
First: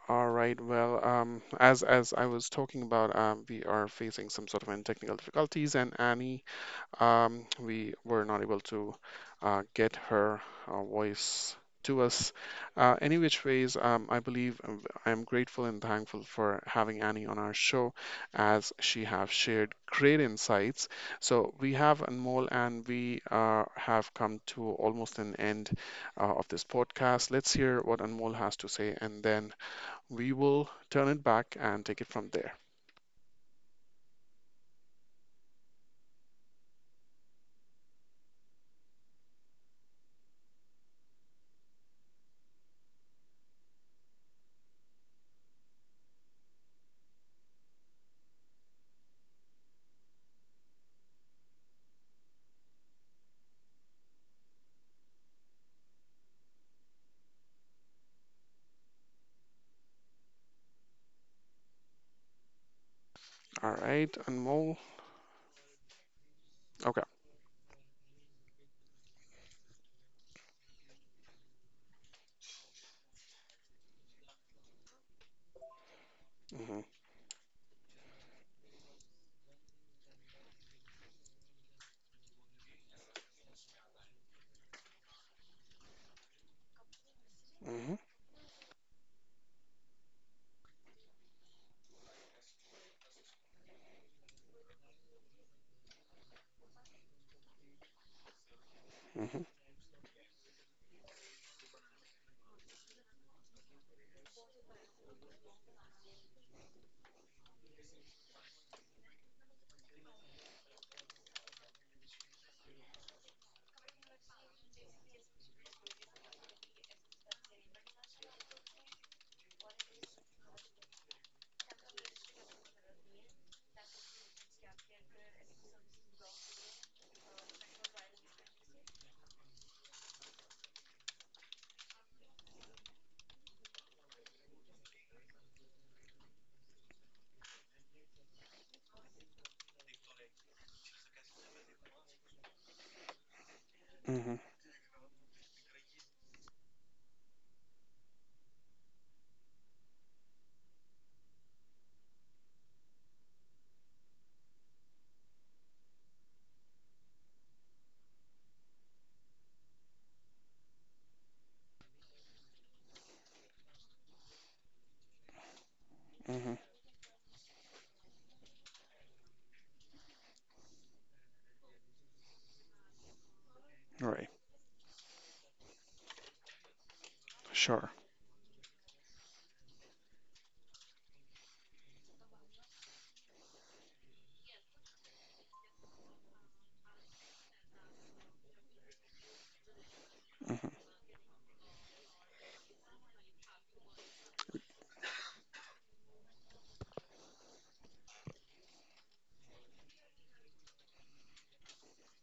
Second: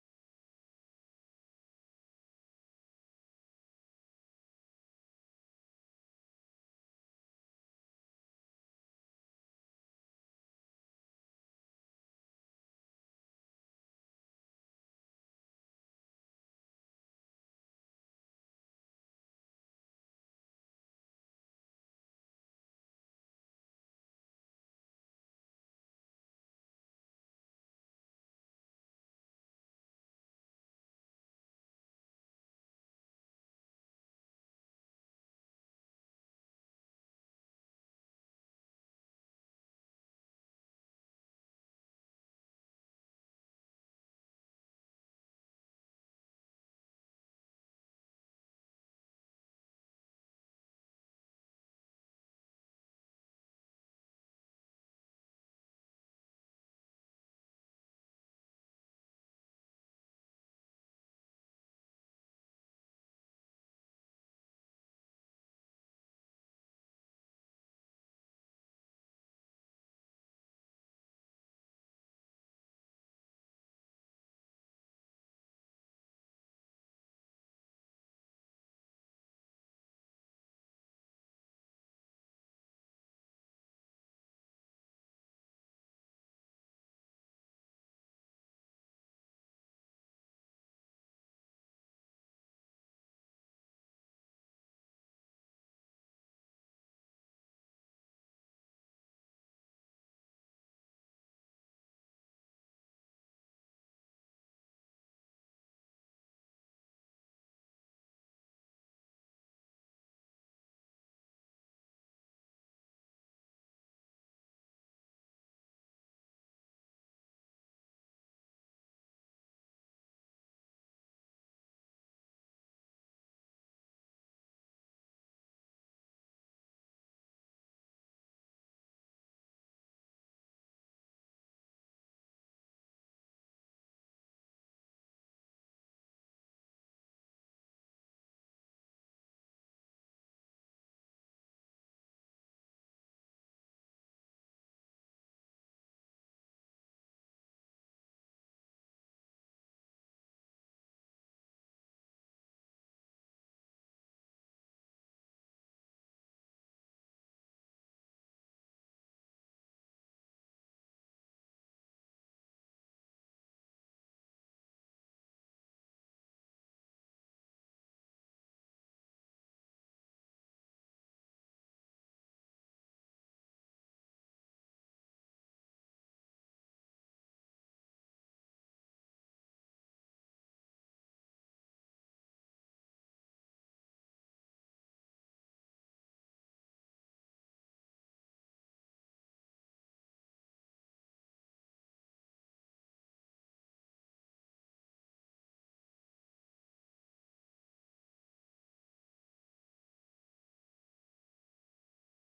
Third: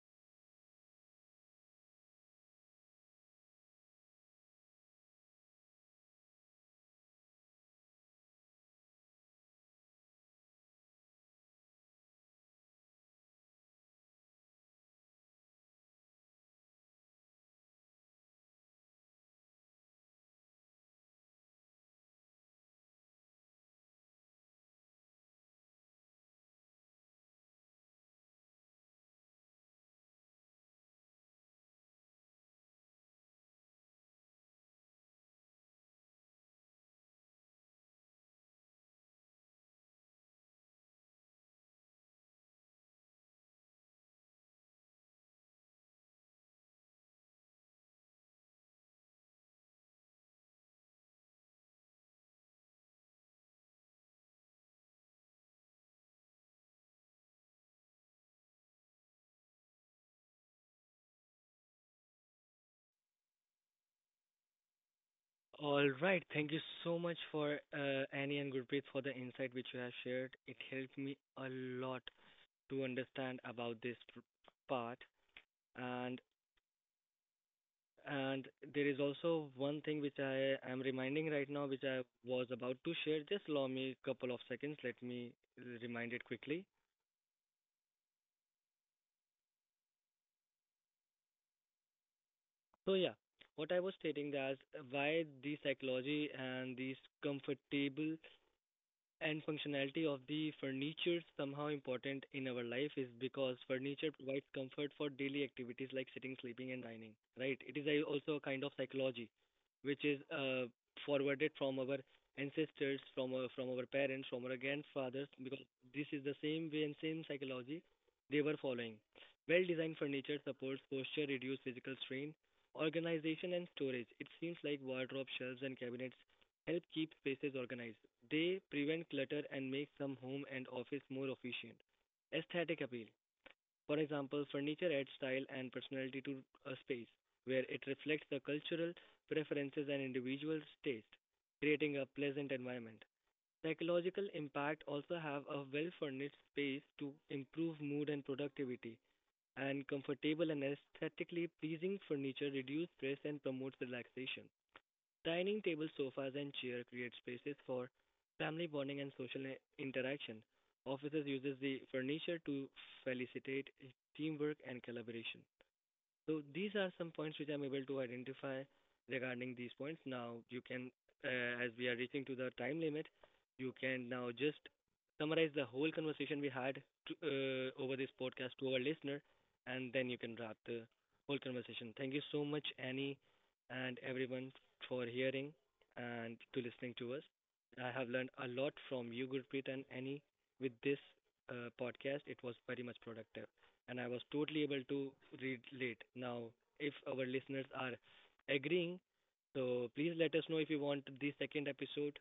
S1: All right. Well, as I was talking about, we are facing some sort of and technical difficulties, and Annie, we were not able to get her voice to us. Any which ways, I believe I am grateful and thankful for having Annie on our show, as she have shared great insights. So we have Anmol, and we have come to almost an end of this podcast. Let's hear what Anmol has to say, and then we will turn it back and take it from there. All right, Anmol.
S3: All right, thank you so
S1: Okay.
S3: much for Annie and Gurpreet for the insight which you have shared. It helped me a lot to understand about this part, and
S1: Hmm.
S3: And there is also one thing which I am reminding right now, which I was about to share. Just allow me a couple of seconds. Let me remind it quickly.
S1: Hmm.
S3: So yeah, what I was stating that why the psychology and these comfortable and
S1: Hmm.
S3: functionality of the furniture somehow important in our life is because furniture provides comfort for daily activities like sitting, sleeping, and dining, right? It is a, also a kind of psychology which is forwarded from our ancestors, from our parents, from our grandfathers, because this is the same way and same psychology they were following. Well-designed furniture supports posture, reduce physical strain, organization, and storage. It seems like wardrobe, shelves, and cabinets help keep spaces organized. They prevent clutter and make some home and office more efficient. Aesthetic appeal. For example, furniture adds style and personality to a space where it reflects the cultural preferences and individual's taste, creating a pleasant environment. Psychological
S1: Hmm.
S3: impact also have a well-furnished space to improve mood and productivity, and comfortable and aesthetically pleasing furniture reduce stress and promotes relaxation. Dining table sofas and chair create spaces for family bonding and social interaction. Offices uses the furniture to facilitate teamwork and collaboration. So
S1: Hmm.
S3: these are some points which I'm able to identify regarding these points. Now you can, as we are reaching to the time limit, you can
S1: Right.
S3: now just summarize the whole conversation we had to,
S1: Sure.
S3: over this podcast to our listener, and then you can wrap the whole conversation. Thank you so much, Annie, and everyone for hearing and to listening to us. I have learned a lot from you, Gurpreet and Annie, with
S1: Hmm.
S3: this podcast. It was very much productive and I was totally able to relate. Now, if our listeners are agreeing, so please let us know if you want the second episode.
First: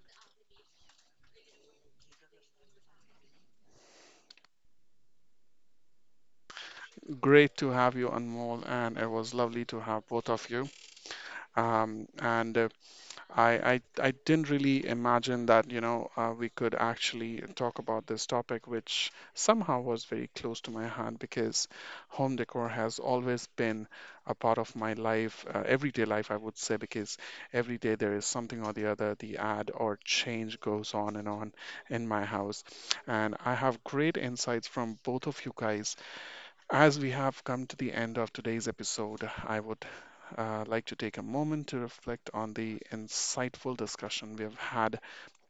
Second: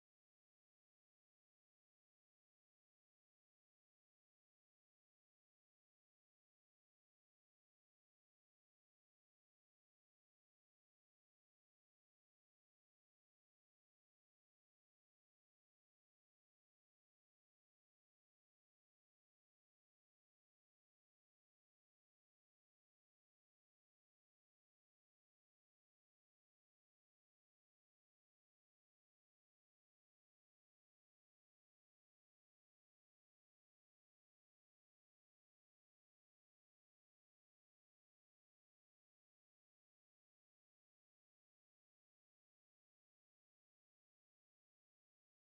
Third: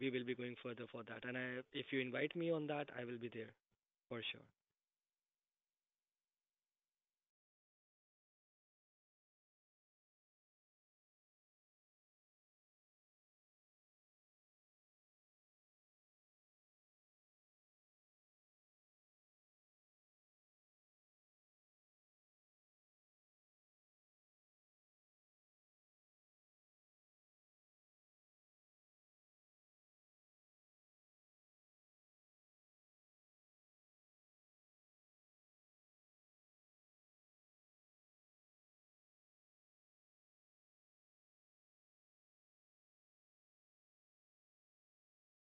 S3: We will be going further for that. And I, if you invite me on that, I will be there for sure.
S1: Great to have you, Anmol, and it was lovely to have both of you. And I didn't really imagine that, we could actually talk about this topic, which somehow was very close to my heart because home decor has always been a part of my life, everyday life, I would say, because every day there is something or the other, the add or change goes on and on in my house. And I have great insights from both of you guys. As we have come to the end of today's episode, I would like to take a moment to reflect on the insightful discussion we have had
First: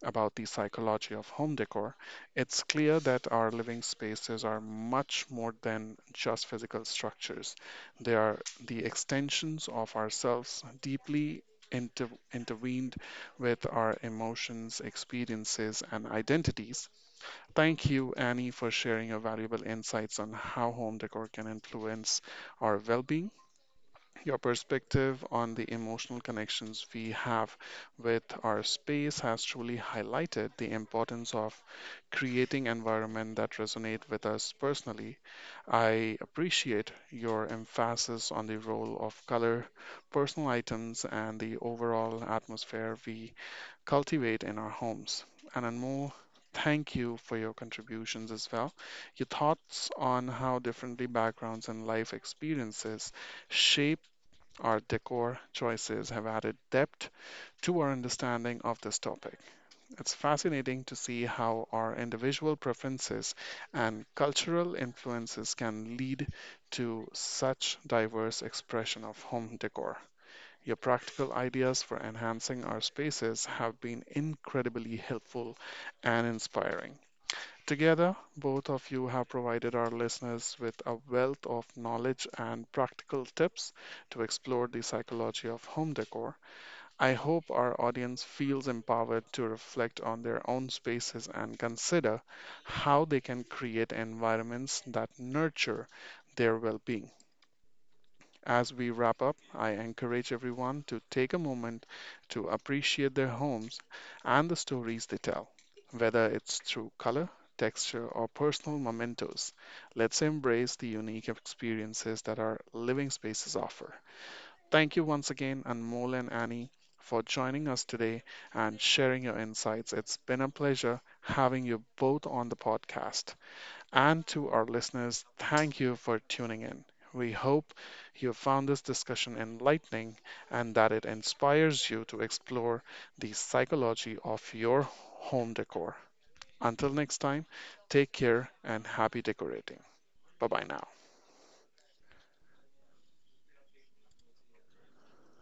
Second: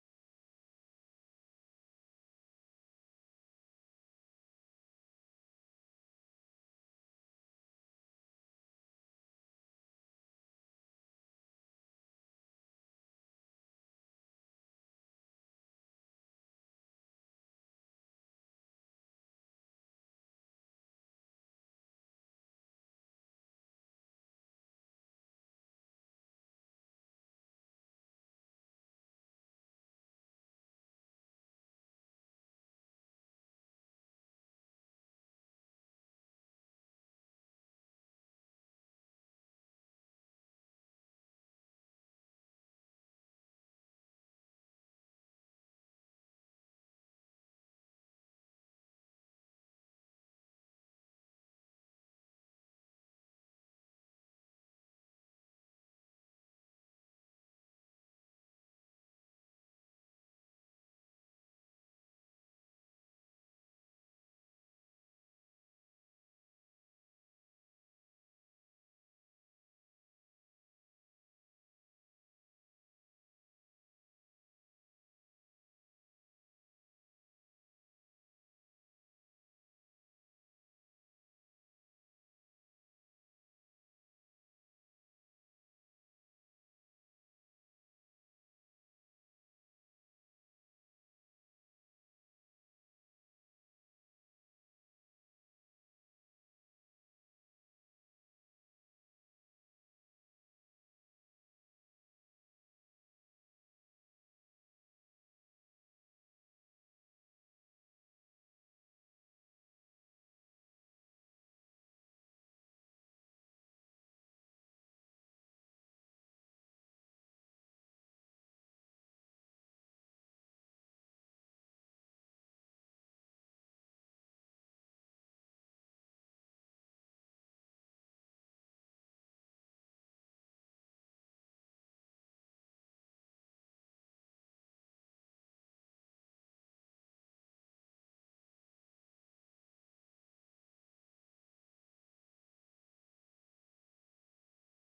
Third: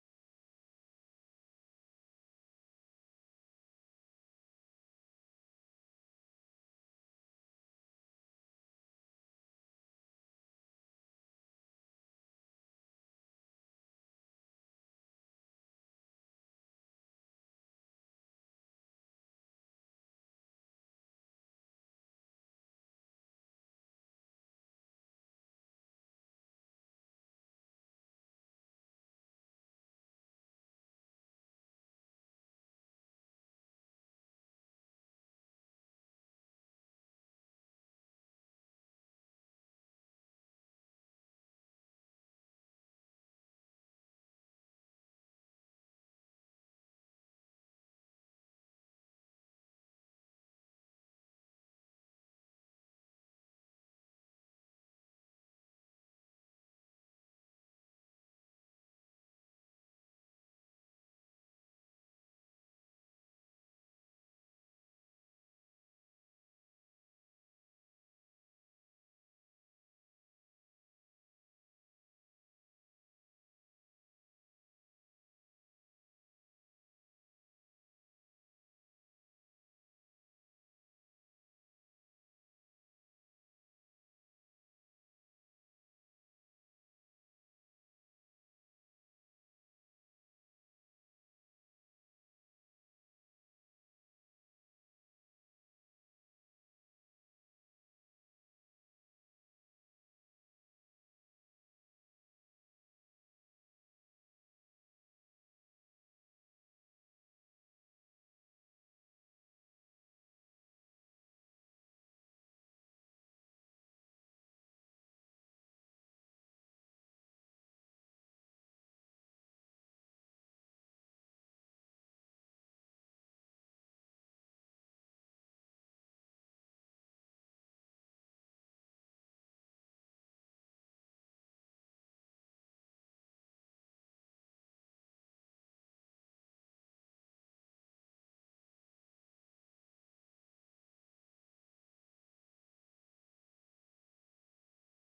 S1: about the psychology of home decor. It's clear that our living spaces are much more than just physical structures, they are the extensions of ourselves, deeply intervened with our emotions, experiences, and identities. Thank you, Annie, for sharing your valuable insights on how home decor can influence our well being. Your perspective on the emotional connections we have with our space has truly highlighted the importance of creating environments that resonate with us personally. I appreciate your emphasis on the role of color, personal items, and the overall atmosphere we cultivate in our homes. And Anmol, thank you for your contributions as well. Your thoughts on how differently backgrounds and life experiences shape our decor choices have added depth to our understanding of this topic. It's fascinating to see how our individual preferences and cultural influences can lead to such diverse expression of home decor. Your practical ideas for enhancing our spaces have been incredibly helpful and inspiring. Together, both of you have provided our listeners with a wealth of knowledge and practical tips to explore the psychology of home decor. I hope our audience feels empowered to reflect on their own spaces and consider how they can create environments that nurture their well being. As we wrap up, I encourage everyone to take a moment to appreciate their homes and the stories they tell, whether it's through color, texture, or personal mementos. Let's embrace the unique experiences that our living spaces offer. Thank you once again, Anmol and Annie, for joining us today and sharing your insights. It's been a pleasure having you both on the podcast. And to our listeners, thank you for tuning in. We hope you found this discussion enlightening and that it inspires you to explore the psychology of your home decor. Until next time, take care and happy decorating. Bye bye now.